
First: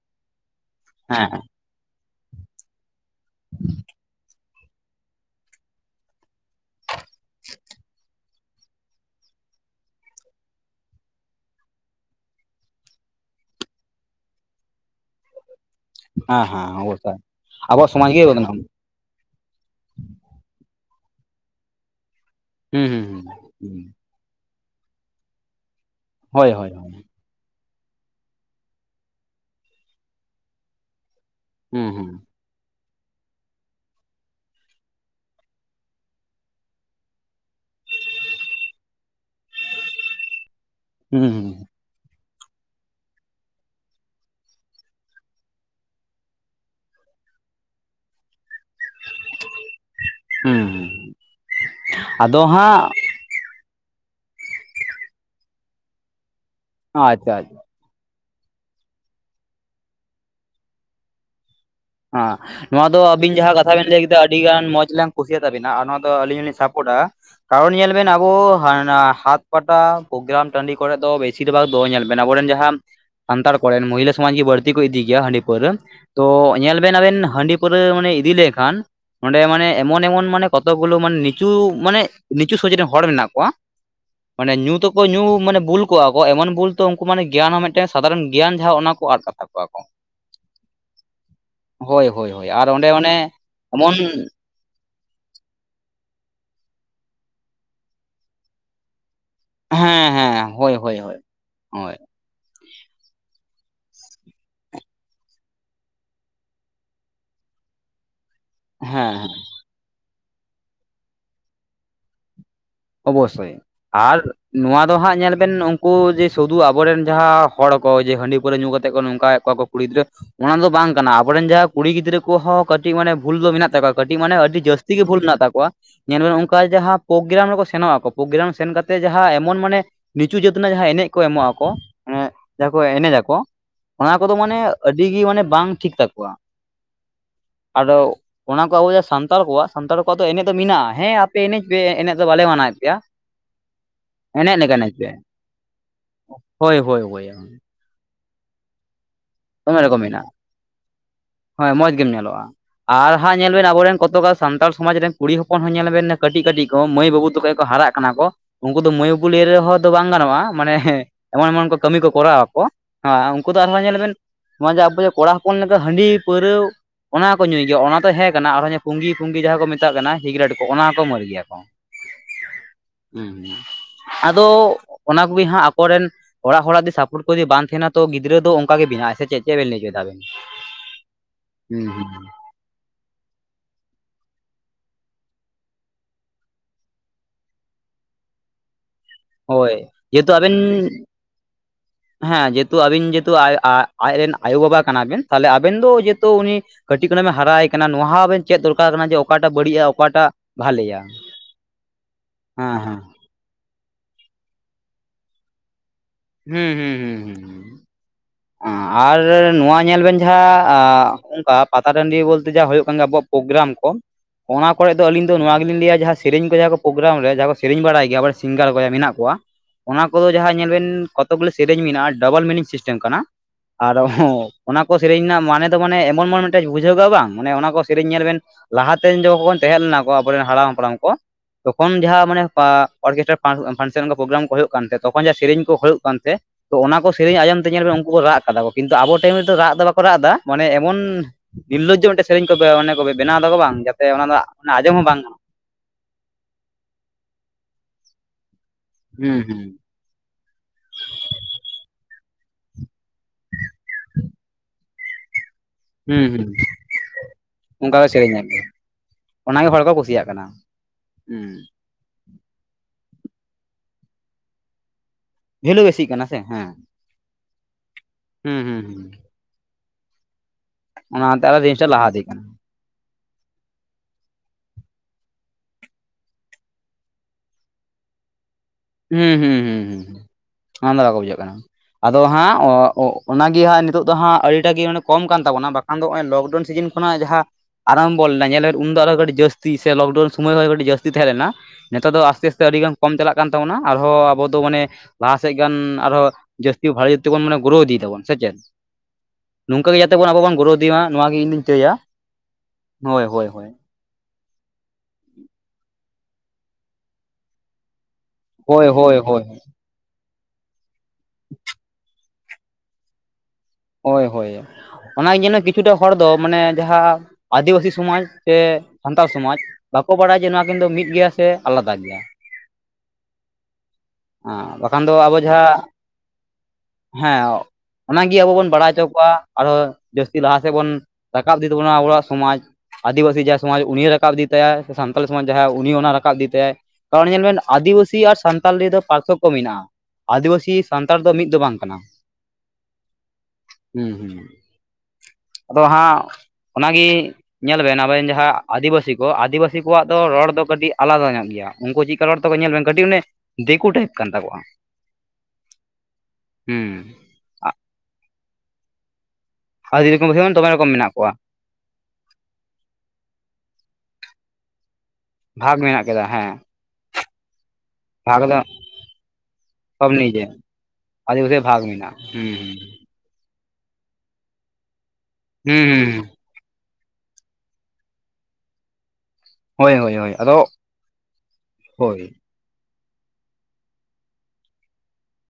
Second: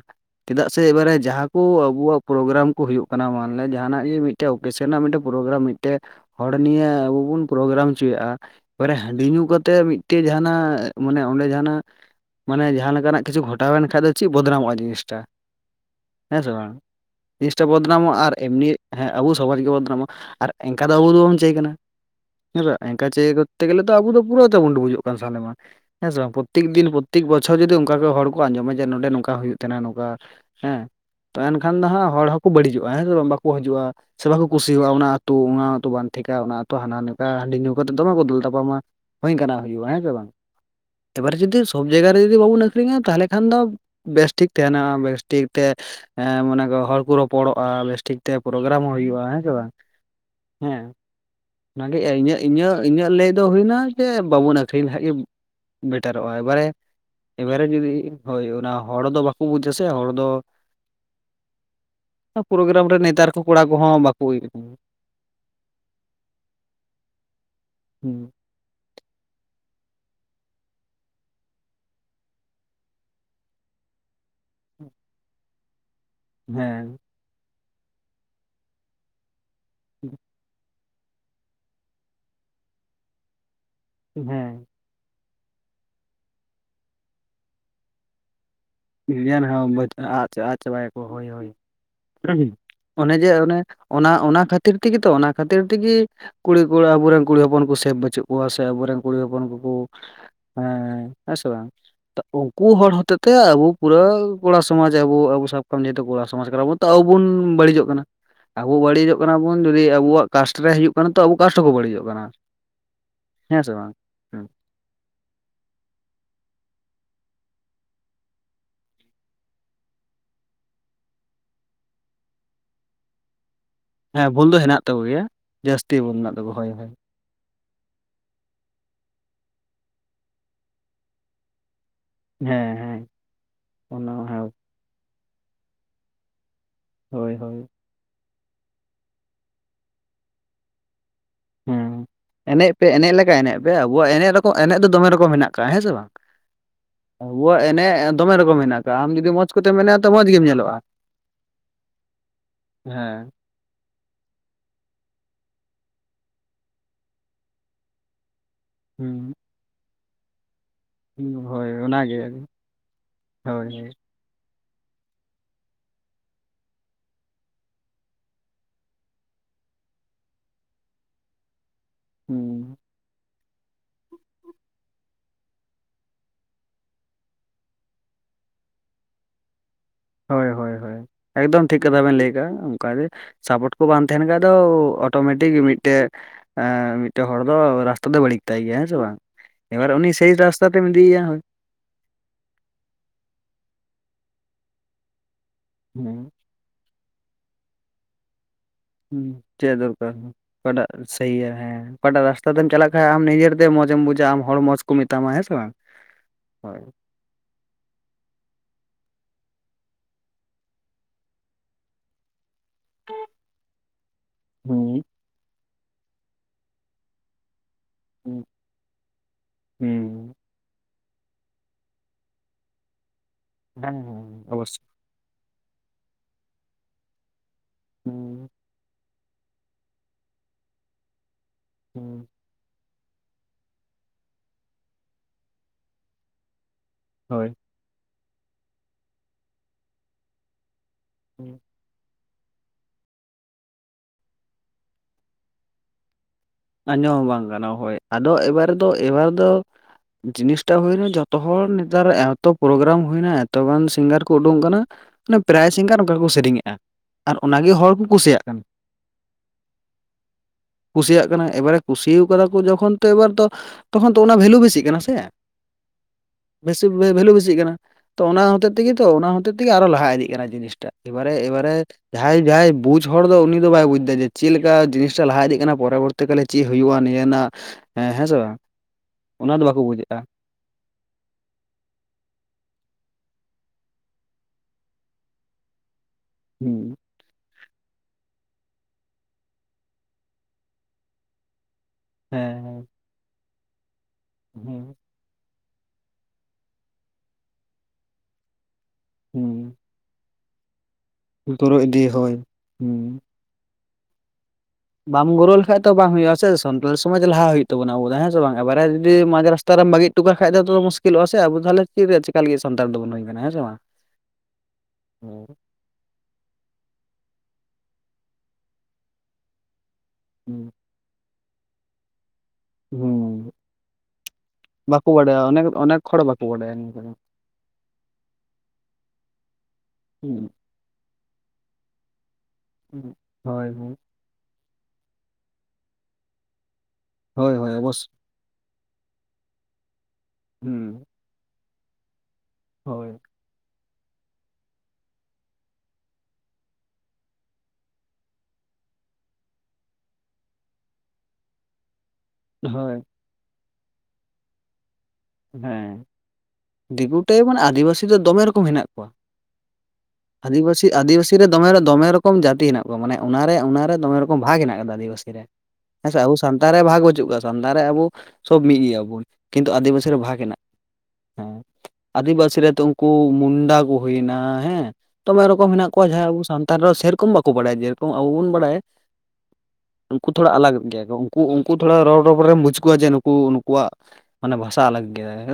ᱪᱮᱫᱟᱜ ᱥᱮ ᱮᱵᱟᱨᱮ ᱦᱮᱸ ᱡᱟᱸᱦᱟᱸ ᱠᱩ ᱟᱵᱩᱣᱟᱜ ᱯᱨᱳᱜᱨᱟᱢ ᱠᱚ ᱦᱩᱭᱩᱜ ᱠᱟᱱᱟ ᱢᱟᱱᱮ ᱡᱟᱦᱟᱱᱟᱜ ᱜᱮ ᱢᱤᱫ [inaudible] ᱳᱠᱮᱥᱮᱱ ᱨᱮᱱᱟᱜ ᱢᱤᱫᱴᱮᱱ ᱯᱨᱳᱜᱨᱟᱢ ᱢᱤᱫᱴᱮ ᱦᱚᱲ ᱱᱤᱭᱮ ᱟᱵᱚ ᱵᱩᱱ ᱯᱨᱳᱜᱨᱟᱢ ᱦᱚᱪᱩᱭᱮᱜᱼᱟ᱾ ᱮᱵᱟᱨᱮ ᱦᱟᱺᱰᱤ ᱧᱩ ᱠᱟᱛᱮᱜ ᱢᱤᱫᱴᱮ ᱡᱟᱸᱦᱟᱸᱱᱟᱜ ᱢᱟᱱᱮ ᱚᱸᱰᱮ ᱡᱟᱸᱦᱟᱸᱱᱟᱜ ᱢᱟᱱᱮ ᱡᱟᱸᱦᱟᱸ ᱞᱮᱠᱟᱱᱟᱜ ᱠᱤᱪᱷᱩ ᱜᱷᱚᱴᱟᱣᱮᱱ ᱠᱷᱟᱡ ᱫᱚ ᱪᱮᱫ ᱵᱚᱫᱱᱟᱢᱚᱜᱼᱟ ᱡᱤᱱᱤᱥᱴᱟ, ᱦᱮᱸ ᱥᱮ ᱵᱟᱝ ᱡᱤᱥᱴᱟ ᱟᱵᱚᱣᱟᱜ ᱥᱚᱢᱟᱡᱽ ᱵᱚᱫᱱᱟᱢᱚᱜ ᱜᱮ ᱟᱨ ᱵᱚᱫᱱᱟᱢ ᱮᱢᱱᱤ ᱦᱮᱸ ᱟᱵᱩ ᱥᱚᱢᱟᱡ ᱜᱮ ᱵᱚᱫᱱᱟᱢᱚᱜᱼᱟ ᱟᱨ ᱮᱝᱠᱟ ᱫᱚ ᱟᱵᱩ ᱫᱚ ᱵᱟᱵᱚᱱ ᱪᱟᱹᱭ ᱠᱟᱱᱟ᱾ ᱦᱮᱸᱥᱮ ᱦᱩᱸ ᱮᱝᱠᱟ ᱦᱩᱸ ᱪᱟᱹᱭ ᱠᱚᱨᱛᱮ ᱦᱩᱸ ᱜᱮᱞᱮ ᱛᱚ ᱟᱵᱩ ᱫᱚ ᱯᱩᱨᱟᱹ ᱛᱚᱵᱚᱱ ᱰᱩᱵᱩᱡᱚᱜ ᱠᱟᱱ ᱥᱟᱵ ᱢᱮ ᱢᱟ ᱦᱮᱸᱥᱮ ᱵᱟᱝ ᱦᱳᱭ ᱯᱨᱚᱛᱮᱠ ᱦᱳᱭ ᱫᱤᱱ ᱦᱳᱭ ᱛᱤᱠ ᱵᱚᱪᱷᱚᱨ ᱡᱩᱫᱤ ᱚᱝᱠᱟ ᱠᱚ ᱦᱚᱲ ᱠᱚ ᱟᱸᱡᱚᱢᱟ ᱡᱮ ᱱᱚᱸᱰᱮ ᱱᱚᱝᱠᱟ ᱦᱩᱭᱩᱜ ᱛᱟᱸᱦᱮᱸᱱᱟ ᱱᱚᱝᱠᱟ ᱦᱮᱸ ᱮᱱᱠᱷᱟᱱ ᱫᱚ ᱦᱩᱸ ᱦᱟᱸᱜ ᱦᱩᱸ ᱦᱚᱲ ᱦᱚᱸᱠᱚ ᱵᱟᱹᱲᱤᱡᱚᱜᱼᱟ ᱦᱮᱸ ᱥᱮ ᱵᱟᱝ ᱵᱟᱠᱚ ᱦᱤᱡᱩᱜᱼᱟ᱾ ᱥᱮ ᱵᱟᱠᱚ ᱠᱩᱥᱤᱣᱟᱜᱼᱟ ᱚᱱᱟ ᱟᱛᱩ ᱚᱱᱟ ᱟᱛᱩ ᱵᱟᱝ ᱴᱷᱤᱠᱟ ᱚᱱᱟ ᱟᱛᱩ ᱦᱟᱱᱟ ᱱᱮᱝᱠᱟ ᱦᱟᱺᱰᱤ ᱧᱩ ᱠᱟᱛᱮᱫ ᱫᱚᱢᱮ ᱠᱚ ᱫᱟᱹᱞ ᱛᱟᱯᱟᱢᱟ᱾ ᱦᱳᱭ ᱚᱝᱠᱟᱱᱟᱜ ᱦᱩᱭᱩᱜᱼᱟ ᱦᱮᱸ ᱥᱮ ᱵᱟᱝ᱾ ᱦᱩᱸ ᱮᱵᱟᱨ ᱦᱩᱸ ᱡᱩᱫᱤ ᱥᱚᱵ ᱡᱟᱭᱜᱟ ᱨᱮ ᱡᱩᱫᱤ ᱵᱟᱵᱩᱱ ᱟᱹᱠᱷᱨᱤᱧᱟ ᱛᱟᱦᱞᱮ ᱠᱷᱟᱱ ᱫᱚ ᱵᱮᱥᱴᱷᱤᱠ ᱛᱟᱦᱮᱱᱟ ᱵᱮᱥ ᱴᱷᱤᱠ ᱛᱮ ᱮᱸ ᱢᱟᱱᱮ ᱜᱚ ᱦᱚᱲ ᱠᱚ ᱨᱚᱯᱚᱲᱚᱜᱼᱟ ᱵᱮᱥᱴᱷᱤᱠᱛᱮ ᱯᱨᱳᱜᱨᱟᱢ ᱦᱚᱸ ᱦᱩᱭᱩᱜᱼᱟ᱾ ᱦᱮᱸ ᱥᱮ ᱵᱟᱝ ᱦᱮᱸ ᱦᱩᱸ ᱚᱱᱟᱜᱮ ᱤᱧᱟᱹᱜ ᱟᱫᱚ ᱤᱧᱟᱹᱜ ᱦᱟᱸᱜ ᱤᱧᱟᱹᱜ ᱞᱟᱹᱭ ᱫᱚ ᱦᱩᱭᱱᱟ ᱡᱮ ᱵᱟᱵᱩᱱ ᱟᱹᱠᱷᱨᱤᱧ ᱞᱮᱠᱷᱟᱡ ᱜᱤ ᱵᱮᱴᱟᱨᱚᱜᱼᱟ ᱮᱵᱟᱨᱮ ᱟᱪᱪᱷᱟ ᱟᱪᱪᱷᱟ ᱮᱵᱟᱨᱮ ᱡᱩᱫᱤ ᱦᱳᱭ ᱚᱱᱟ ᱦᱚᱲ ᱫᱚ ᱵᱟᱠᱚ ᱵᱩᱡᱟ ᱥᱮ, ᱦᱚᱲ ᱫᱚ ᱚᱸ ᱱᱚᱣᱟ ᱯᱨᱳᱜᱨᱟᱢ ᱨᱮ ᱫᱚ ᱱᱮᱛᱟᱨ ᱟᱵᱤᱱ ᱠᱚ ᱡᱟᱸᱦᱟᱸ ᱠᱚᱲᱟ ᱠᱟᱛᱷᱟ ᱵᱤᱱ ᱞᱟᱹᱭ ᱠᱚᱦᱚᱸ ᱠᱮᱫᱟ ᱵᱟᱠᱚ ᱟᱹᱰᱤ ᱜᱟᱱ ᱦᱮᱸ ᱢᱚᱸᱡᱽ ᱞᱮᱱ ᱠᱩᱥᱤᱭᱟ ᱛᱟᱵᱤᱱᱟ ᱟᱨ ᱱᱚᱣᱟ ᱫᱚ ᱟᱹᱞᱤᱧ ᱦᱚᱸᱞᱤᱧ ᱥᱟᱯᱳᱴᱟ, ᱠᱟᱨᱚᱱ ᱧᱮᱞ ᱵᱮᱱ ᱟᱵᱚ ᱦᱟᱛ ᱯᱟᱛᱟ ᱯᱳᱜᱜᱨᱟᱢ ᱴᱟᱺᱰᱤ ᱠᱚᱨᱮ ᱫᱚ ᱵᱮᱥᱤᱨ ᱵᱷᱟᱜ ᱫᱚ ᱧᱮᱞ ᱵᱮᱱ ᱟᱵᱚᱨᱮᱱ ᱡᱟᱸᱦᱟᱸ ᱥᱟᱱᱛᱟᱲ ᱠᱚᱨᱮᱱ ᱢᱚᱦᱤᱞᱟ ᱥᱚᱢᱟᱡ ᱜᱮ ᱵᱟᱹᱲᱛᱤ ᱠᱚ ᱤᱫᱤ ᱜᱮᱭᱟ ᱦᱟᱺᱰᱤ ᱯᱟᱹᱣᱨᱟᱹ᱾ ᱛᱚ ᱧᱮᱞ ᱵᱮᱱ ᱦᱮᱸ ᱦᱟᱺᱰᱤ ᱯᱟᱹᱨᱟᱹ ᱢᱟᱱᱮ ᱤᱫᱤ ᱞᱮᱠᱷᱟᱱ ᱱᱚᱸᱰᱮ ᱢᱟᱱᱮ ᱮᱢᱚᱱ ᱮᱢᱚᱱ ᱢᱟᱱᱮ ᱠᱚᱛᱚ ᱜᱩᱞᱳ ᱢᱟᱱᱮ ᱱᱤᱪᱩ ᱢᱟᱱᱮ ᱱᱤᱪᱩ ᱥᱳᱪ ᱨᱮᱱ ᱦᱚᱲ ᱢᱮᱱᱟᱜ ᱠᱚᱣᱟ ᱢᱟᱱᱮ ᱦᱮᱸ ᱧᱩ ᱛᱚᱠᱼᱼ ᱧᱩ ᱢᱟᱱᱮ ᱵᱩᱞ ᱠᱚᱜᱼᱟ ᱠᱚ ᱮᱢᱚᱱ ᱵᱩᱞ ᱛᱚ ᱩᱱᱠᱩ ᱢᱟᱱᱮ ᱜᱮᱭᱟᱱ ᱦᱚᱸ ᱢᱤᱫᱴᱮᱱ ᱥᱟᱫᱷᱟᱨᱚᱱ ᱜᱮᱭᱟᱱ ᱡᱟᱸᱦᱟᱸ ᱚᱱᱟ ᱠᱚ ᱟᱫ ᱧ ᱠᱟᱛᱟ ᱦ ᱠᱚᱣᱟ ᱠᱚ ᱪᱟᱵᱟᱟᱭ ᱠᱚ ᱦᱳᱭ ᱦᱳᱭ, ᱦᱳᱭ ᱦᱳᱭ ᱦᱳᱭ ᱟᱨ ᱚᱸᱰᱮ [inaudible] ᱚᱱᱮ ᱡᱮ ᱚᱱᱮ ᱮᱢᱚᱱ ᱚᱱᱟ ᱚᱱᱟ ᱠᱷᱮᱛ ᱛᱤᱨ ᱛᱤᱜᱤ ᱛᱚ ᱚᱱᱟ ᱠᱷᱟᱛᱤᱨ ᱛᱤᱜᱤ ᱠᱩᱲᱤ ᱠᱚᱲᱟ ᱟᱵᱚᱨᱮᱱ ᱠᱩᱲᱤ ᱦᱚᱯᱚᱱ ᱠᱚ ᱥᱮᱵᱷ ᱵᱟᱹᱪᱩᱜ ᱠᱚᱣᱟ ᱥᱮ ᱟᱵᱚᱨᱮᱱ ᱠᱩᱲᱤ ᱦᱚᱯᱚᱱ ᱠᱚ ᱠᱩ ᱦᱮᱸ ᱦᱳᱭ ᱦᱳᱭ ᱦᱮᱸ ᱦᱳᱭ ᱦᱮᱸ ᱥᱮ ᱵᱟᱝ ᱦᱳᱭ ᱩᱝᱠᱩ ᱦᱚᱲ ᱦᱚᱛᱮ ᱛᱮ ᱟᱵᱩ ᱯᱩᱨᱟᱹ ᱠᱚᱲᱟ ᱥᱚᱢᱟᱡ ᱟᱵᱩ ᱟᱵᱩ ᱥᱟᱵ ᱠᱟᱢ ᱡᱮᱦᱮᱛᱩ ᱠᱚᱲᱟ ᱥᱚᱢᱟᱡ ᱠᱟᱱᱟᱵᱩᱱ ᱛᱚ ᱟᱵᱩᱱ ᱵᱟᱹᱲᱤᱡᱚᱜ ᱠᱟᱱᱟ᱾ ᱟᱵᱩ ᱦᱮᱸ ᱵᱟᱹᱲᱤᱡᱚᱜ ᱠᱟᱱᱟ ᱦᱮᱸ ᱵᱩᱱ ᱡᱩᱫᱤ ᱟᱵᱩᱣᱟᱜ ᱠᱟᱥᱴᱨᱮ ᱦᱤᱡᱩᱜ ᱠᱟᱱᱟ ᱛᱚ ᱟᱵᱩ ᱠᱟᱥᱴ ᱦᱚᱸᱠᱚ ᱵᱟᱹᱲᱤᱡᱚᱜ ᱠᱟᱱᱟ᱾ ᱚᱵᱚᱥᱥᱚᱭ ᱦᱮᱸ ᱥᱮ ᱵᱟᱝ ᱟᱨ ᱦᱩᱸ ᱱᱚᱣᱟ ᱫᱚ ᱦᱟᱸᱜ ᱧᱮᱞ ᱵᱮᱱ ᱩᱝᱠᱩ ᱡᱮ ᱥᱩᱫᱩ ᱟᱵᱚᱨᱮᱱ ᱡᱟᱸᱦᱟᱸ ᱦᱚᱲ ᱠᱚ ᱡᱮ ᱦᱟᱺᱰᱤ ᱯᱟᱹᱣᱨᱟᱹ ᱧᱩ ᱠᱟᱛᱮ ᱠᱚ ᱱᱚᱝᱠᱟ ᱮᱫ ᱠᱚᱣᱟ ᱠᱚ ᱠᱩᱲᱤ ᱜᱤᱫᱽᱨᱟᱹ ᱚᱱᱟ ᱫᱚ ᱵᱟᱝ ᱠᱟᱱᱟ ᱟᱵᱚᱨᱮᱱ ᱡᱟᱸᱦᱟᱸᱭ ᱠᱩᱲᱤ ᱜᱤᱫᱽᱨᱟᱹ ᱠᱚᱸᱦᱚᱸ ᱠᱟᱹᱴᱤᱡ ᱢᱟᱱᱮ ᱵᱷᱩᱞ ᱫᱚ ᱢᱮᱱᱟᱜ ᱛᱟᱠᱚᱣᱟ᱾ ᱠᱟᱴᱤᱡ ᱦᱮᱸ ᱢᱟᱱᱮ ᱵᱷᱩᱞ ᱫᱚ ᱟᱹᱰᱤ ᱦᱮᱱᱟᱜ ᱡᱟᱹᱥᱛᱤ ᱛᱟᱠᱚ ᱜᱤ ᱵᱷᱩᱞ ᱜᱮᱭᱟ ᱢᱮᱱᱟᱜ ᱛᱟᱠᱚᱣᱟ ᱡᱟᱹᱥᱛᱤ ᱵᱷᱩᱞ ᱧᱮᱞ ᱢᱮ ᱢᱮᱱᱟᱜ ᱛᱟᱠᱚ ᱚᱝᱠᱟ ᱦᱳᱭ ᱦᱳᱭ ᱡᱟᱸᱦᱟᱸ ᱯᱳᱜᱜᱨᱟᱢ ᱨᱮᱠᱚ ᱥᱮᱱᱚᱜᱼᱟᱠᱚ ᱯᱨᱳᱜᱨᱟᱢ ᱥᱮᱱ ᱠᱟᱛᱮᱫ ᱡᱟᱸᱦᱟᱸ ᱮᱢᱚᱱ ᱢᱟᱱᱮ ᱱᱤᱪᱩ ᱡᱟᱹᱛ ᱨᱮᱱᱟᱜ ᱡᱟᱸᱦᱟᱸ ᱮᱱᱮᱡ ᱠᱚ ᱮᱢᱚᱜᱼᱟᱠᱚ, ᱮᱸ ᱦᱮᱸ ᱡᱟᱦᱟᱸ ᱠᱚ ᱦᱮᱸ ᱮᱱᱮᱡ ᱟᱠᱚ ᱚᱱᱟ ᱠᱚᱫᱚ ᱢᱟᱱᱮ ᱟᱹᱰᱤ ᱜᱤ ᱢᱟᱱᱮ ᱵᱟᱝ ᱴᱷᱤᱠ ᱛᱟᱠᱚᱣᱟ᱾ ᱦᱳᱭ ᱦᱳᱭ᱾ ᱟᱫᱚ ᱚᱱᱟ ᱠᱚ ᱟᱵᱚ ᱡᱟ ᱥᱟᱱᱛᱟᱲ ᱠᱚᱣᱟᱜ ᱥᱟᱱᱛᱟᱲ ᱠᱚᱣᱟᱜ ᱫᱚ ᱮᱱᱮᱡ ᱫᱚ ᱢᱤᱱᱟᱜᱼᱟ ᱦᱮᱸ ᱟᱯᱮ ᱮᱱᱮᱡ ᱯᱮ ᱦᱩᱸ ᱮᱱᱮᱡ ᱫᱚ ᱵᱟᱞᱮ ᱮᱱᱮᱡ ᱢᱟᱱᱟᱭᱮᱫ ᱯᱮ ᱯᱮᱭᱟ ᱮᱱᱮᱡ ᱞᱮᱠᱟ ᱮᱱᱮᱡ ᱯᱮ ᱟᱵᱩᱣᱟᱜ ᱮᱱᱮᱡ ᱫᱚᱠᱚ ᱮᱱᱮᱡ ᱫᱚ ᱫᱚᱢᱮ ᱨᱚᱠᱚᱢ ᱢᱮᱱᱟᱜᱼᱟ ᱦᱮᱸ ᱥᱮ ᱵᱟᱝ, ᱦᱳᱭ ᱦᱳᱭ ᱦᱳᱭ ᱟᱵᱩᱣᱟᱜ ᱮᱱᱮᱡ ᱫᱚᱢᱮ ᱨᱚᱠᱚᱢ ᱢᱮᱱᱟᱜ ᱠᱟᱜᱼᱟ ᱟᱢ ᱡᱩᱫᱤ ᱢᱚᱡᱽ ᱠᱚᱛᱮᱢ ᱫᱚᱢᱮ ᱮᱱᱮᱡᱼᱟ ᱨᱚᱠᱚᱢ ᱛᱚ ᱢᱚᱡᱽ ᱢᱮᱱᱟᱜᱼᱟ ᱜᱮᱢ ᱧᱮᱞᱚᱜᱼᱟ᱾ ᱦᱳᱭ ᱢᱚᱸᱡᱽ ᱜᱮᱢ ᱧᱮᱞᱚᱜᱼᱟ, ᱟᱨ ᱦᱮᱸ ᱦᱟᱸᱜ ᱧᱮᱞ ᱵᱮᱱ ᱟᱵᱚᱨᱮᱱ ᱠᱚᱛᱠᱟ ᱥᱟᱱᱛᱟᱲ ᱥᱚᱢᱟᱡ ᱨᱮᱱ ᱠᱩᱲᱤ ᱦᱚᱯᱚᱱ ᱦᱚᱸ ᱧᱮᱞ ᱵᱮᱱ ᱠᱟᱹᱴᱤᱡ ᱠᱟᱹᱴᱤᱡ ᱠᱚ ᱢᱟᱹᱭ ᱵᱟᱹᱵᱩ ᱛᱟᱠᱚ ᱠᱚ ᱦᱮᱜᱼᱮ ᱦᱟᱨᱟᱜ ᱠᱟᱱᱟ ᱠᱚ, ᱩᱱᱠᱳ ᱫᱚ ᱢᱟᱹᱭ ᱵᱟᱹᱵᱩ ᱦᱩᱸ ᱞᱮᱭ ᱨᱮᱦᱚᱸ ᱫᱚ ᱵᱟᱝ ᱜᱟᱱᱚᱜᱼᱟ, ᱢᱟᱱᱮ ᱮᱢᱟᱱ ᱦᱳᱭ ᱮᱢᱟᱱ ᱠᱚ ᱠᱟᱹᱢᱤ ᱠᱚ ᱚᱱᱟᱜᱮ ᱠᱚᱨᱟᱣᱟ ᱠᱚ ᱦᱮ ᱩᱱᱠᱳ ᱫᱚ ᱦᱳᱭ ᱟᱨᱦᱚᱸ ᱦᱳᱭ ᱧᱮᱞ ᱵᱮᱱ ᱱᱚᱭᱟ ᱡᱮ ᱟᱠᱚ ᱡᱮ ᱠᱚᱲᱟ ᱦᱚᱯᱚᱱ ᱞᱮᱠᱟ ᱦᱟᱺᱰᱤ ᱯᱟᱹᱣᱨᱟᱹᱣ ᱚᱱᱟ ᱦᱚᱸ ᱠᱚ ᱧᱩᱭ ᱜᱮᱭᱟ ᱚᱱᱟ ᱛᱚ ᱦᱮᱸ ᱠᱟᱱᱟ ᱟᱨᱦᱚᱸ ᱯᱩᱝᱜᱤ ᱯᱷᱩᱸᱜᱤ ᱡᱟᱦᱟᱸ ᱠᱚ ᱢᱤᱛᱟᱜ ᱠᱟᱱᱟ ᱥᱤᱜᱽᱨᱮᱴ ᱠᱚ ᱚᱱᱟ ᱦᱚᱸ ᱠᱚ ᱢᱟᱹᱨ ᱜᱤᱭᱟ ᱠᱚ, [unintelligible] ᱦᱩᱸ ᱦᱮᱸ ᱟᱫᱚ ᱚᱱᱟ ᱠᱩᱜᱤ ᱦᱟᱸᱜ ᱟᱠᱚᱨᱮᱱ ᱚᱲᱟᱜ ᱦᱚᱲᱟᱜ ᱡᱮ ᱥᱟᱯᱳᱴ ᱠᱚ ᱡᱮ ᱵᱟᱝ ᱛᱮᱦᱮᱱᱟ ᱛᱚ ᱜᱤᱫᱽᱨᱟᱹ ᱫᱚ ᱚᱱᱠᱟ ᱜᱮ ᱵᱤᱱᱟᱜ ᱟᱭ ᱥᱮ ᱪᱮᱫ ᱪᱮᱫ ᱵᱮᱱ ᱞᱟᱹᱭ ᱪᱚᱭᱫᱟ? ᱦᱳᱭ ᱦᱳᱭ ᱦᱳᱭ ᱮᱠᱫᱚᱢ ᱴᱷᱤᱠ ᱠᱟᱛᱷᱟ ᱵᱮᱱ ᱞᱟᱹᱭ ᱠᱟᱜᱼᱟ ᱚᱱᱠᱟᱜᱮ᱾ ᱥᱟᱯᱳᱴ ᱠᱚ ᱵᱟᱝ ᱛᱮᱦᱮ ᱱᱮᱠᱷᱟᱡ ᱫᱚ ᱚᱴᱳᱢᱮᱴᱤᱠ ᱢᱤᱫᱴᱮᱡᱼᱼ ᱢᱤᱫᱴᱮᱡ ᱦᱚᱲ ᱫᱚ ᱨᱟᱥᱛᱟ ᱫᱚᱭ ᱵᱟᱹᱲᱤᱡ ᱛᱟᱭ ᱜᱤᱭᱟ ᱦᱮᱸ ᱥᱮ ᱵᱟᱝ ᱦᱳᱭ ᱮᱵᱟᱨ ᱩᱱᱤ ᱥᱮᱭ ᱡᱮᱦᱮᱛᱩ ᱟᱵᱮᱱ ᱨᱟᱥᱛᱟ ᱛᱮᱢ ᱤᱫᱤᱭᱟ ᱦᱳ᱾ ᱦᱮᱸ ᱡᱮᱦᱮᱛᱩ ᱟᱹᱵᱤᱱ ᱡᱮᱦᱮᱛᱩ ᱟᱡ ᱟᱡᱨᱮᱱ ᱟᱭᱳ ᱵᱟᱵᱟ ᱠᱟᱱᱟ ᱵᱮᱱ ᱛᱟᱦᱞᱮ ᱟᱵᱮᱱ ᱫᱚ ᱦᱩᱸ ᱡᱮᱦᱮᱛᱩ ᱩᱱᱤᱼᱼ ᱠᱟᱹᱴᱤᱡ ᱠᱷᱚᱱᱟᱜ ᱵᱮᱱ ᱦᱟᱨᱟᱭᱮ ᱠᱟᱱᱟ ᱱᱚᱣᱟ ᱦᱚᱸ ᱟᱵᱮᱱᱼᱼ ᱦᱩᱸ ᱪᱮᱫ ᱫᱚᱨᱠᱟᱨ ᱚᱠᱟᱴᱟᱜ ᱵᱷᱟᱞᱮᱭᱟ ᱥᱟᱹᱦᱤᱭᱟ ᱦᱮᱸ ᱚᱠᱟᱴᱟᱜ ᱨᱟᱥᱛᱟ ᱛᱮᱢ ᱦᱮᱸ ᱪᱟᱞᱟᱜ ᱦᱮᱸ ᱠᱷᱟᱡ ᱟᱢ ᱱᱤᱡᱮᱨᱼᱼ ᱛᱮ ᱢᱚᱡᱽ ᱮᱢ ᱵᱩᱡᱟ ᱟᱢ ᱦᱚᱲ ᱢᱚᱸᱡᱽ ᱠᱚ ᱢᱮᱛᱟᱢᱟ ᱦᱮᱸ ᱥᱮ ᱵᱟᱝ, ᱦᱩᱸ ᱦᱳᱭ ᱦᱩᱸ ᱦᱩᱸ ᱦᱩᱸ ᱦᱩᱸ ᱟᱨ ᱱᱚᱣᱟ ᱧᱮᱞ ᱵᱮᱱ ᱡᱟᱦᱟᱸ ᱚᱱᱠᱟ ᱯᱟᱛᱟ ᱴᱟᱺᱰᱤ ᱵᱚᱞᱛᱮ ᱡᱟ ᱦᱳᱭᱳᱜᱼᱼ ᱠᱟᱱ ᱟᱵᱚᱣᱟᱜ ᱯᱨᱳᱜᱨᱟᱢ ᱠᱚ ᱚᱱᱟ ᱠᱚᱨᱮ ᱫᱚ ᱦᱩᱸ ᱟᱹᱞᱤᱧᱼᱼ ᱫᱚ ᱱᱚᱣᱟ ᱜᱤᱞᱤᱧ ᱞᱟᱹᱭᱟ ᱡᱟᱦᱟᱸ ᱥᱮᱨᱮᱧ ᱠᱚ ᱡᱟᱦᱟᱸ ᱠᱚ ᱯᱨᱳᱜᱨᱟᱢ ᱨᱮ ᱡᱟᱦᱟᱸ ᱠᱚ ᱥᱮᱨᱮᱧ ᱵᱟᱲᱟᱭᱼᱼ ᱜᱤᱭᱟ ᱟᱵᱟᱨ ᱦᱩᱸ ᱥᱤᱝᱜᱟᱨ ᱠᱚ ᱡᱟᱦᱟᱸᱭ ᱢᱤᱱᱟᱜ ᱠᱚᱣᱟ ᱚᱱᱟ ᱠᱚᱫᱚ ᱦᱩᱸ ᱡᱟᱦᱟᱸ ᱧᱮᱞ ᱵᱮᱱᱼᱼ ᱠᱚᱛᱚᱠ ᱜᱩᱞᱟᱹ ᱥᱮᱨᱮᱧ ᱢᱤᱱᱟᱜᱼᱟ ᱰᱟᱵᱚᱞ ᱢᱤᱱᱤᱝ ᱥᱤᱥᱴᱮᱢ ᱠᱟᱱᱟ ᱟᱨ ᱦᱮᱸ ᱦᱮᱸ ᱦᱚᱸ ᱚᱱᱟᱼᱼ ᱚᱵᱚᱥᱥᱳᱭ ᱥᱮᱨᱮᱧ ᱨᱮᱱᱟᱜ ᱢᱟᱱᱮ ᱫᱚ ᱢᱟᱱᱮ ᱮᱢᱚᱱ ᱢᱚᱱ ᱢᱤᱫᱴᱮᱡ ᱵᱩᱡᱷᱟᱹᱣ ᱠᱜᱼᱟ ᱵᱟᱝ ᱢᱟᱱᱮ ᱚᱱᱟ ᱠᱚ ᱥᱮᱨᱮᱧ ᱧᱮᱞ ᱵᱮᱱ ᱦᱩᱸ ᱞᱟᱦᱟ ᱼᱼ ᱛᱮᱱ ᱡᱚᱠᱷᱱ ᱛᱮᱦᱮᱸ ᱞᱮᱱᱟ ᱠᱚ ᱟᱵᱚᱨᱮᱱ ᱦᱟᱲᱟᱢ ᱦᱟᱯᱲᱟᱢ ᱠᱚ ᱛᱚᱠᱷᱚᱱ ᱦᱩᱸ ᱡᱟᱦᱟᱸ ᱢᱟᱱᱮᱼᱼ ᱚᱨᱠᱮᱥᱴᱟᱨ ᱯᱷᱟᱱᱥᱮᱱ ᱠᱚ ᱯᱨᱳᱜᱨᱟᱢ ᱠᱚ ᱦᱳᱭᱳᱜ ᱠᱟᱱ ᱛᱮᱦᱮᱸ ᱛᱚᱠᱷᱚᱱ ᱡᱟ ᱥᱮᱨᱮᱧ ᱠᱚ ᱦᱳᱭᱳᱜ ᱠᱟᱱᱛᱮ ᱛᱚ ᱚᱱᱟ ᱠᱚ, ᱥᱮᱨᱮᱧ ᱦᱳᱭ ᱟᱸᱡᱚᱢ ᱛᱮ ᱧᱮᱞᱵᱮᱱ ᱩᱱᱠᱩ ᱠᱚ ᱨᱟᱜ ᱠᱟᱫᱟ ᱠᱚ ᱠᱤᱱᱛᱩ ᱟᱵᱚ ᱴᱟᱹᱭᱤᱢ ᱨᱮᱫᱚ ᱨᱟᱜ ᱫᱚ ᱵᱟᱠᱚ ᱨᱟᱜ ᱫᱟ ᱢᱟᱱᱮ ᱮᱢᱚᱱᱼᱼ ᱦᱩᱸ ᱱᱤᱨᱞᱚᱡᱡᱚ ᱢᱮᱫᱴᱮᱡ ᱥᱮᱨᱮᱧ ᱠᱚ ᱵᱮ ᱚᱱᱮ ᱠᱚ ᱵᱮᱱᱟᱣᱫᱟᱠᱚ ᱵᱟᱝ ᱡᱟᱛᱮ ᱚᱱᱟ ᱫᱚ ᱟᱸᱡᱚᱢ ᱦᱚᱸ ᱵᱟᱝ ᱜᱟᱼᱼ ᱟᱸᱡᱚᱢ ᱦᱚᱸ ᱵᱟᱝ ᱠᱟᱱᱟ ᱦᱳᱭ ᱟᱫᱚ ᱮᱵᱟᱨ ᱫᱚ ᱮᱵᱟᱨ ᱦᱩᱸ ᱫᱚ᱾ ᱦᱩᱸ ᱡᱤᱱᱤᱥᱴᱟ ᱦᱳᱭᱱᱟ ᱡᱚᱛᱚ ᱦᱚᱲ ᱱᱮᱛᱟᱨ ᱮᱛᱚ ᱯᱨᱳᱜᱨᱟᱢ ᱦᱳᱭᱱᱟ ᱮᱛᱚ ᱜᱟᱱ ᱥᱤᱝᱜᱟᱨ ᱠᱚ ᱩᱰᱩᱝ ᱠᱟᱱᱟ, ᱢᱟᱱᱮ ᱯᱨᱟᱭ ᱥᱤᱝᱜᱟᱨ ᱚᱱᱠᱟ ᱦᱩᱸ ᱠᱩ ᱦᱩᱸ ᱥᱮᱨᱮᱧᱮᱜᱼᱟ ᱟᱨ ᱚᱱᱟᱜᱮ ᱦᱚᱲ ᱚᱱᱠᱟ ᱠᱚ ᱥᱮᱨᱮᱧᱟ ᱠᱩᱥᱤᱭᱟᱜ ᱠᱟ ᱟᱨᱠᱤ, ᱚᱱᱟᱜᱮ ᱦᱚᱲ ᱠᱚ ᱠᱩᱥᱤᱭᱟᱜ ᱠᱟᱱᱟ᱾ [inaudible] ᱦᱩᱸ ᱮᱵᱟᱨᱮ ᱠᱩᱥᱤᱩ ᱠᱟᱫᱟ ᱠᱚ ᱡᱚᱠᱷᱚᱱ ᱛᱚ ᱮᱵᱟᱨ ᱛᱚ ᱛᱠᱷᱚᱱ ᱛᱟ ᱚᱱᱟ ᱵᱷᱮᱞᱩ ᱵᱤᱥᱤᱜ ᱠᱟᱱᱟ ᱥᱮ᱾ ᱵᱷᱮᱞᱩ ᱵᱮᱥᱤᱜ ᱠᱟᱱᱟ ᱥᱮ ᱦᱮᱸ ᱵᱮᱥᱤ ᱵᱷᱮᱞᱩ ᱵᱤᱥᱤᱜ ᱠᱟᱱᱟ ᱛᱚ ᱚᱱᱟ ᱦᱩᱸ ᱦᱚᱛᱮᱡ ᱦᱩᱸ ᱛᱮᱜᱮ ᱦᱩᱸ ᱛᱚ ᱚᱱᱟ ᱦᱚᱛᱮᱼᱼ ᱛᱤᱛᱮ ᱟᱨᱦᱚ ᱞᱟᱦᱟ ᱤᱫᱤᱜ ᱠᱟᱱᱟ ᱡᱤᱱᱤᱥᱴᱟᱜ ᱮᱵᱟᱨᱮ ᱚᱱᱟᱛᱮ ᱟᱫᱚ ᱮᱵᱟᱨᱮ ᱡᱤᱱᱤᱥ ᱴᱟᱜ ᱞᱟᱦᱟ ᱤᱫᱤᱜ ᱠᱟᱱᱟ ᱡᱟᱦᱟᱸᱭ ᱡᱟᱦᱟᱸᱟᱭ ᱵᱩᱡᱼᱼ ᱡᱷᱚᱲ ᱫᱚ ᱩᱱᱤ ᱫᱚ ᱵᱟᱭ ᱵᱩᱡ ᱫᱟ ᱡᱮ ᱪᱮᱫ ᱞᱮᱠᱟ ᱡᱤᱱᱤᱥᱥᱟ ᱞᱟᱦᱟ ᱤᱫᱤᱜ ᱠᱟᱱᱟ ᱯᱚᱨᱚᱵᱚᱨᱛᱤᱼᱼ ᱛᱟᱠᱟᱞᱮ ᱪᱤᱜ ᱦᱳᱭᱩᱜᱼᱟ ᱱᱤᱭᱟᱹ ᱨᱮᱱᱟᱜ ᱦᱮᱸ ᱥᱮ ᱵᱟᱝ᱾ ᱦᱩᱸ ᱚᱱᱟ ᱦᱩᱸ ᱫᱚ ᱵᱟᱠᱚ ᱦᱩᱸ ᱦᱩᱸ ᱵᱩᱡᱮᱜᱼᱟ ᱚᱱᱟᱫᱚ ᱵᱟᱠᱚ ᱵᱩᱡᱷᱟᱹᱜ ᱠᱟᱱᱟ᱾ ᱟᱫᱚ ᱦᱟᱸᱜ ᱚᱱᱟᱜᱤ ᱦᱟᱸᱜ ᱱᱤᱛᱚᱜ ᱫᱚ ᱦᱟᱸᱜ ᱟᱹᱰᱤᱴᱟ ᱜᱤ ᱠᱚᱢ ᱠᱟᱱ ᱛᱟᱵᱚᱱᱟ ᱵᱟᱼᱼ ᱠᱷᱟᱱᱫᱚ ᱱᱚᱜᱼᱚᱭ ᱞᱚᱠᱰᱟᱣᱩᱱ ᱦᱩᱸ ᱥᱤᱡᱤᱱ ᱠᱷᱚᱱᱟᱜ ᱡᱟᱦᱟᱸᱼᱼ ᱟᱨᱢᱵᱷᱚᱞ ᱞᱮᱱᱟ ᱧᱮᱞᱮᱫ ᱩᱱᱫᱚ ᱟᱨᱚ ᱠᱟᱹᱴᱤᱡ ᱡᱟᱹᱥᱛᱤ ᱥᱮ ᱞᱚᱠᱰᱟᱹᱣᱩᱱ ᱥᱚᱢᱚᱭ ᱦᱚᱸᱭ ᱠᱟᱹᱴᱤᱡ ᱡᱟᱹᱥᱛᱤ ᱛᱮᱸᱦᱮ ᱞᱮᱱᱟ, ᱱᱮᱛᱟᱨ ᱫᱚ ᱟᱥᱛᱮ ᱟᱥᱛᱮ ᱟᱹᱰᱤ ᱦᱮᱸ ᱜᱟᱱ ᱠᱚᱢ ᱪᱟᱞᱟᱜ ᱠᱟᱱ ᱛᱟᱵᱚᱱᱟ, ᱟᱨᱦᱚᱸ ᱟᱵᱚ ᱫᱚ ᱢᱟᱱᱮᱼᱼ ᱦᱮᱸ ᱞᱟᱦᱟ ᱥᱮᱜ ᱜᱟᱱ ᱟᱨᱦᱚᱸ ᱡᱟᱹᱥᱛᱤ ᱵᱷᱟᱨᱮ ᱛᱵᱚᱱ ᱢᱟᱱᱮ ᱜᱨᱳ ᱤᱫᱤ ᱫᱟᱵᱚᱱ ᱥᱮ ᱪᱮᱫ? ᱱᱚᱝᱠᱟ ᱜᱮ ᱡᱟᱛᱮ ᱵᱚᱱ ᱟᱵᱚ ᱵᱚᱱ ᱜᱳᱨᱳ ᱤᱫᱤ ᱢᱟ ᱱᱚᱣᱟ ᱜᱤ ᱦᱩᱸ ᱤᱧᱫᱩᱧ ᱜᱚᱨᱚ ᱪᱟᱹᱭᱟ, ᱤᱫᱤ ᱦᱳᱭ ᱦᱩᱸ ᱦᱳᱭ ᱦᱳᱭ ᱦᱳᱭ᱾ ᱵᱟᱢ ᱜᱨᱳ ᱞᱮᱠᱷᱟᱡ ᱫᱚ ᱵᱟᱝ ᱦᱩᱭᱩᱜᱼᱟ ᱥᱮ ᱥᱟᱱᱛᱟᱞ ᱥᱚᱢᱟᱡᱽ ᱞᱟᱦᱟ ᱦᱩᱭᱩᱜ ᱛᱟᱵᱚᱱᱟ ᱟᱵᱚ ᱫᱚ ᱦᱮᱸᱼᱼ ᱵᱟᱝ ᱮᱵᱟᱨᱮ ᱦᱳᱭ ᱡᱩᱫᱤ ᱦᱳᱭ ᱦᱳᱭ ᱢᱟᱡᱽ ᱨᱟᱥᱛᱟᱨᱮᱢ ᱵᱟᱹᱜᱤᱼᱼ ᱦᱚᱴᱚᱠᱟᱜ ᱠᱷᱟᱱ ᱫᱚᱛᱚ ᱢᱩᱥᱠᱤᱞᱚᱜᱼᱟ ᱥᱮ ᱟᱵᱳ ᱛᱟᱦᱚᱞᱮ ᱪᱮᱫ ᱨᱮ ᱪᱮᱠᱟ ᱞᱟᱜᱤ ᱥᱟᱱᱛᱟᱲ ᱫᱚ ᱵᱚᱱ ᱦᱩᱭ ᱠᱟᱱᱟ ᱦᱮᱸ ᱥᱮ ᱵᱟᱝ? ᱦᱳᱭ ᱦᱳᱭ ᱚᱱᱟᱜᱮ ᱡᱮᱱᱚ ᱦᱩᱸ ᱠᱤᱪᱷᱩᱼᱼ ᱠᱤᱪᱷᱩᱴᱟ ᱦᱚᱲ ᱫᱚ ᱢᱟᱱᱮ ᱡᱟᱦᱟᱸ ᱟᱹᱫᱤᱵᱟᱹᱥᱤ ᱥᱚᱢᱟᱡᱽ ᱥᱮ ᱥᱟᱱᱛᱟᱲ ᱥᱚᱢᱟᱡᱽ, ᱵᱟᱠᱚ ᱵᱟᱲᱟᱭᱟ ᱡᱮ ᱱᱚᱣᱟ ᱠᱤᱱ ᱫᱚ ᱢᱤᱫ ᱜᱮᱭᱟ ᱥᱮ ᱟᱞᱟᱫᱟ ᱜᱮᱭᱟ? ᱦᱩᱸ ᱵᱟᱠᱷᱟᱱ ᱵᱟᱠᱚ ᱫᱚ ᱟᱵᱚ ᱵᱟᱰᱟᱭᱟ ᱚᱱᱮᱠ ᱡᱟᱦᱟᱸ ᱚᱱᱮᱠ ᱦᱚᱲ ᱵᱟᱠᱚ ᱵᱟᱰᱟᱭᱟ᱾ ᱦᱮᱸ ᱚᱜ ᱚᱱᱟᱜᱮ ᱟᱵᱚ ᱵᱚᱱ ᱵᱟᱲᱟᱭ ᱦᱚᱪᱚ ᱠᱚᱣᱟ ᱟᱨᱦᱚᱸ ᱡᱟᱹᱥᱛᱤ ᱦᱩᱸ ᱞᱟᱦᱟ ᱥᱮᱫ ᱵᱚᱱ ᱨᱟᱠᱟᱵ ᱤᱫᱤ ᱛᱟᱵᱚᱱᱟ ᱟᱵᱚᱣᱟᱜ ᱥᱚᱢᱟᱡᱽ᱾ ᱟᱹᱫᱤᱵᱟᱹᱥᱤ ᱡᱟᱦᱟᱸᱭ ᱦᱳᱭ ᱥᱚᱢᱟᱡᱽ ᱦᱳᱭ ᱩᱱᱤᱭ ᱨᱟᱠᱟᱵ ᱤᱫᱤ ᱛᱟᱭᱟᱭ ᱥᱮ ᱥᱟᱱᱛᱟᱲ ᱥᱚᱢᱟᱡᱽ ᱡᱟᱦᱟᱸᱭ ᱩᱱᱤ ᱚᱱᱟ ᱨᱟᱠᱟᱵ ᱤᱫᱤ ᱛᱟᱭᱟᱭ, ᱚᱱᱮ ᱧᱮᱞ ᱦᱳᱭ ᱵᱤᱱ ᱦᱳᱭ ᱚᱵᱚᱥ ᱟᱹᱫᱤᱵᱟᱹᱥᱤ ᱟᱨ ᱥᱟᱱᱛᱟᱲ ᱨᱮᱫᱚ ᱯᱟᱨᱛᱷᱚᱠᱠᱚ ᱢᱮᱱᱟᱜᱼᱟ ᱟᱹᱫᱤᱵᱟᱹᱥᱤ ᱦᱩᱸ ᱥᱟᱱᱛᱟᱲᱼᱼ ᱫᱚ ᱢᱤᱫ ᱫᱚ ᱵᱟᱝ ᱠᱟᱱᱟ᱾ ᱦᱳᱭ ᱦᱩᱸ ᱦᱩᱸ ᱟᱫᱚ ᱦᱟᱸᱜ ᱚᱱᱟᱜᱮ ᱧᱮᱞ ᱵᱮᱱ ᱟᱵᱮᱱ ᱡᱟᱦᱟᱸ ᱟᱹᱫᱤᱵᱟᱹᱥᱤ ᱠᱚ, ᱟᱹᱫᱤᱵᱟᱹᱥᱤ ᱠᱚᱣᱟᱜ ᱫᱚ ᱨᱚᱲ ᱫᱚ ᱠᱟᱹᱴᱤᱡ ᱟᱞᱟᱫᱟ ᱧᱚᱜ ᱜᱮᱭᱟ ᱾ ᱩᱱᱠᱩ ᱪᱮᱫ ᱠᱟ ᱨᱚᱲ ᱛᱟᱠᱚ ᱧᱮᱞ ᱵᱮᱱ ᱦᱳᱭ ᱠᱟᱹᱴᱤᱡ ᱚᱱᱮ ᱫᱤᱠᱩ ᱴᱟᱭᱤᱯ ᱠᱟᱱ ᱛᱟᱠᱚᱣᱟ ᱾ ᱦᱮᱸ ᱦᱩᱸ ᱫᱤᱠᱩ ᱴᱟᱭᱤᱯ ᱢᱟᱱᱮ ᱟᱹᱫᱤᱵᱟᱹᱥᱤ ᱫᱚ ᱫᱚᱢᱮ ᱨᱚᱠᱚᱢ ᱦᱮᱱᱟᱜ ᱠᱚᱣᱟ ᱟᱹᱫᱤᱵᱟᱹᱥᱤ ᱾ ᱟ. ᱢᱟ ᱫᱚᱢᱮ ᱫᱤᱵᱟ. ᱨᱚᱠᱚᱢ ᱥᱤ ᱟ. ᱢᱮᱱᱟᱜ ᱫᱤᱵᱟ. ᱠᱚᱣᱟ ᱥᱤ ᱨᱮ ᱫᱚᱢᱮ ᱫᱚᱢᱮ ᱨᱚᱠᱚᱢ ᱡᱟᱹᱛᱤ ᱦᱮᱱᱟᱜ ᱠᱚᱣᱟ ᱾ ᱢᱟᱱᱮ ᱚᱱᱟᱨᱮ ᱚᱱᱟᱨᱮ ᱫᱚᱢᱮ ᱨᱚᱠᱚᱢ ᱵᱷᱟᱜᱽ ᱦᱮᱱᱟᱜ ᱟᱠᱟᱫᱟ ᱟᱹᱫᱤᱵᱟᱹᱥᱤ ᱨᱮ᱾ ᱵᱷᱟᱜᱽ ᱢᱮᱱᱟᱜ ᱦᱮᱸᱥᱮ ᱠᱮᱫᱟ ᱟᱵᱚ ᱦᱮᱸ ᱥᱟᱱᱛᱟᱲ ᱨᱮ ᱵᱷᱟᱜᱽ ᱵᱟᱪᱩᱜ ᱠᱚᱣᱟ ᱾ ᱥᱟᱱᱛᱟᱲ ᱨᱮ ᱟᱵᱚ ᱵᱷᱟᱜᱽ ᱫᱚ ᱥᱚᱵ ᱢᱤᱫ ᱜᱮᱭᱟᱵᱚᱱ ᱠᱤᱱᱛᱩ ᱟᱹᱫᱤᱵᱟᱹᱥᱤ ᱥᱚᱵ ᱵᱷᱟᱜᱽ ᱱᱤᱡᱮ ᱟᱹᱫᱤᱵᱟᱹᱥᱤ ᱢᱮᱱᱟᱜ ᱵᱷᱟᱜᱽ ᱢᱮᱱᱟᱜᱼᱟ ᱦᱩᱸ ᱟᱹᱫᱤᱵᱟᱹᱥᱤ ᱦᱩᱸ ᱨᱮᱫᱚ ᱩᱱᱠᱩ ᱠᱩ ᱢᱩᱱᱰᱟ ᱠᱚ ᱦᱩᱭᱱᱟ᱾ ᱦᱮᱸ ᱫᱚᱢᱮ ᱨᱚᱠᱚᱢ ᱦᱩᱸ ᱦᱮᱱᱟᱜ ᱠᱚᱣᱟ ᱦᱩᱸ ᱡᱟᱦᱟᱸᱭ ᱟᱵᱚ ᱥᱟᱱᱛᱟᱲ ᱨᱮ ᱥᱮ ᱨᱚᱠᱩ ᱠᱚᱢ ᱵᱟᱠᱚ ᱵᱟᱲᱟᱭᱟ ᱡᱮᱨᱚᱠᱚᱢ ᱟᱵᱚ ᱵᱚᱱ ᱵᱟᱲᱟᱭᱟ ᱾ ᱦᱳᱭ ᱦᱳᱭ ᱩᱱᱠᱩ ᱦᱳᱭ ᱛᱷᱚᱲᱟ ᱟᱫᱚ ᱟᱞᱟᱜᱽ ᱜᱮᱭᱟ ᱩᱱᱠᱩ, ᱩᱱᱠᱩ ᱛᱷᱚᱲᱟ ᱨᱚᱲ ᱦᱳᱭ ᱨᱚᱯᱚᱲ ᱨᱮᱢ ᱵᱩᱡᱽ ᱠᱚᱣᱟ ᱡᱮ ᱱᱩᱠᱩ ᱠᱚᱣᱟᱜ ᱢᱟᱱᱮ ᱵᱷᱟᱥᱟ ᱟᱞᱟᱜ ᱜᱮᱭᱟ ᱾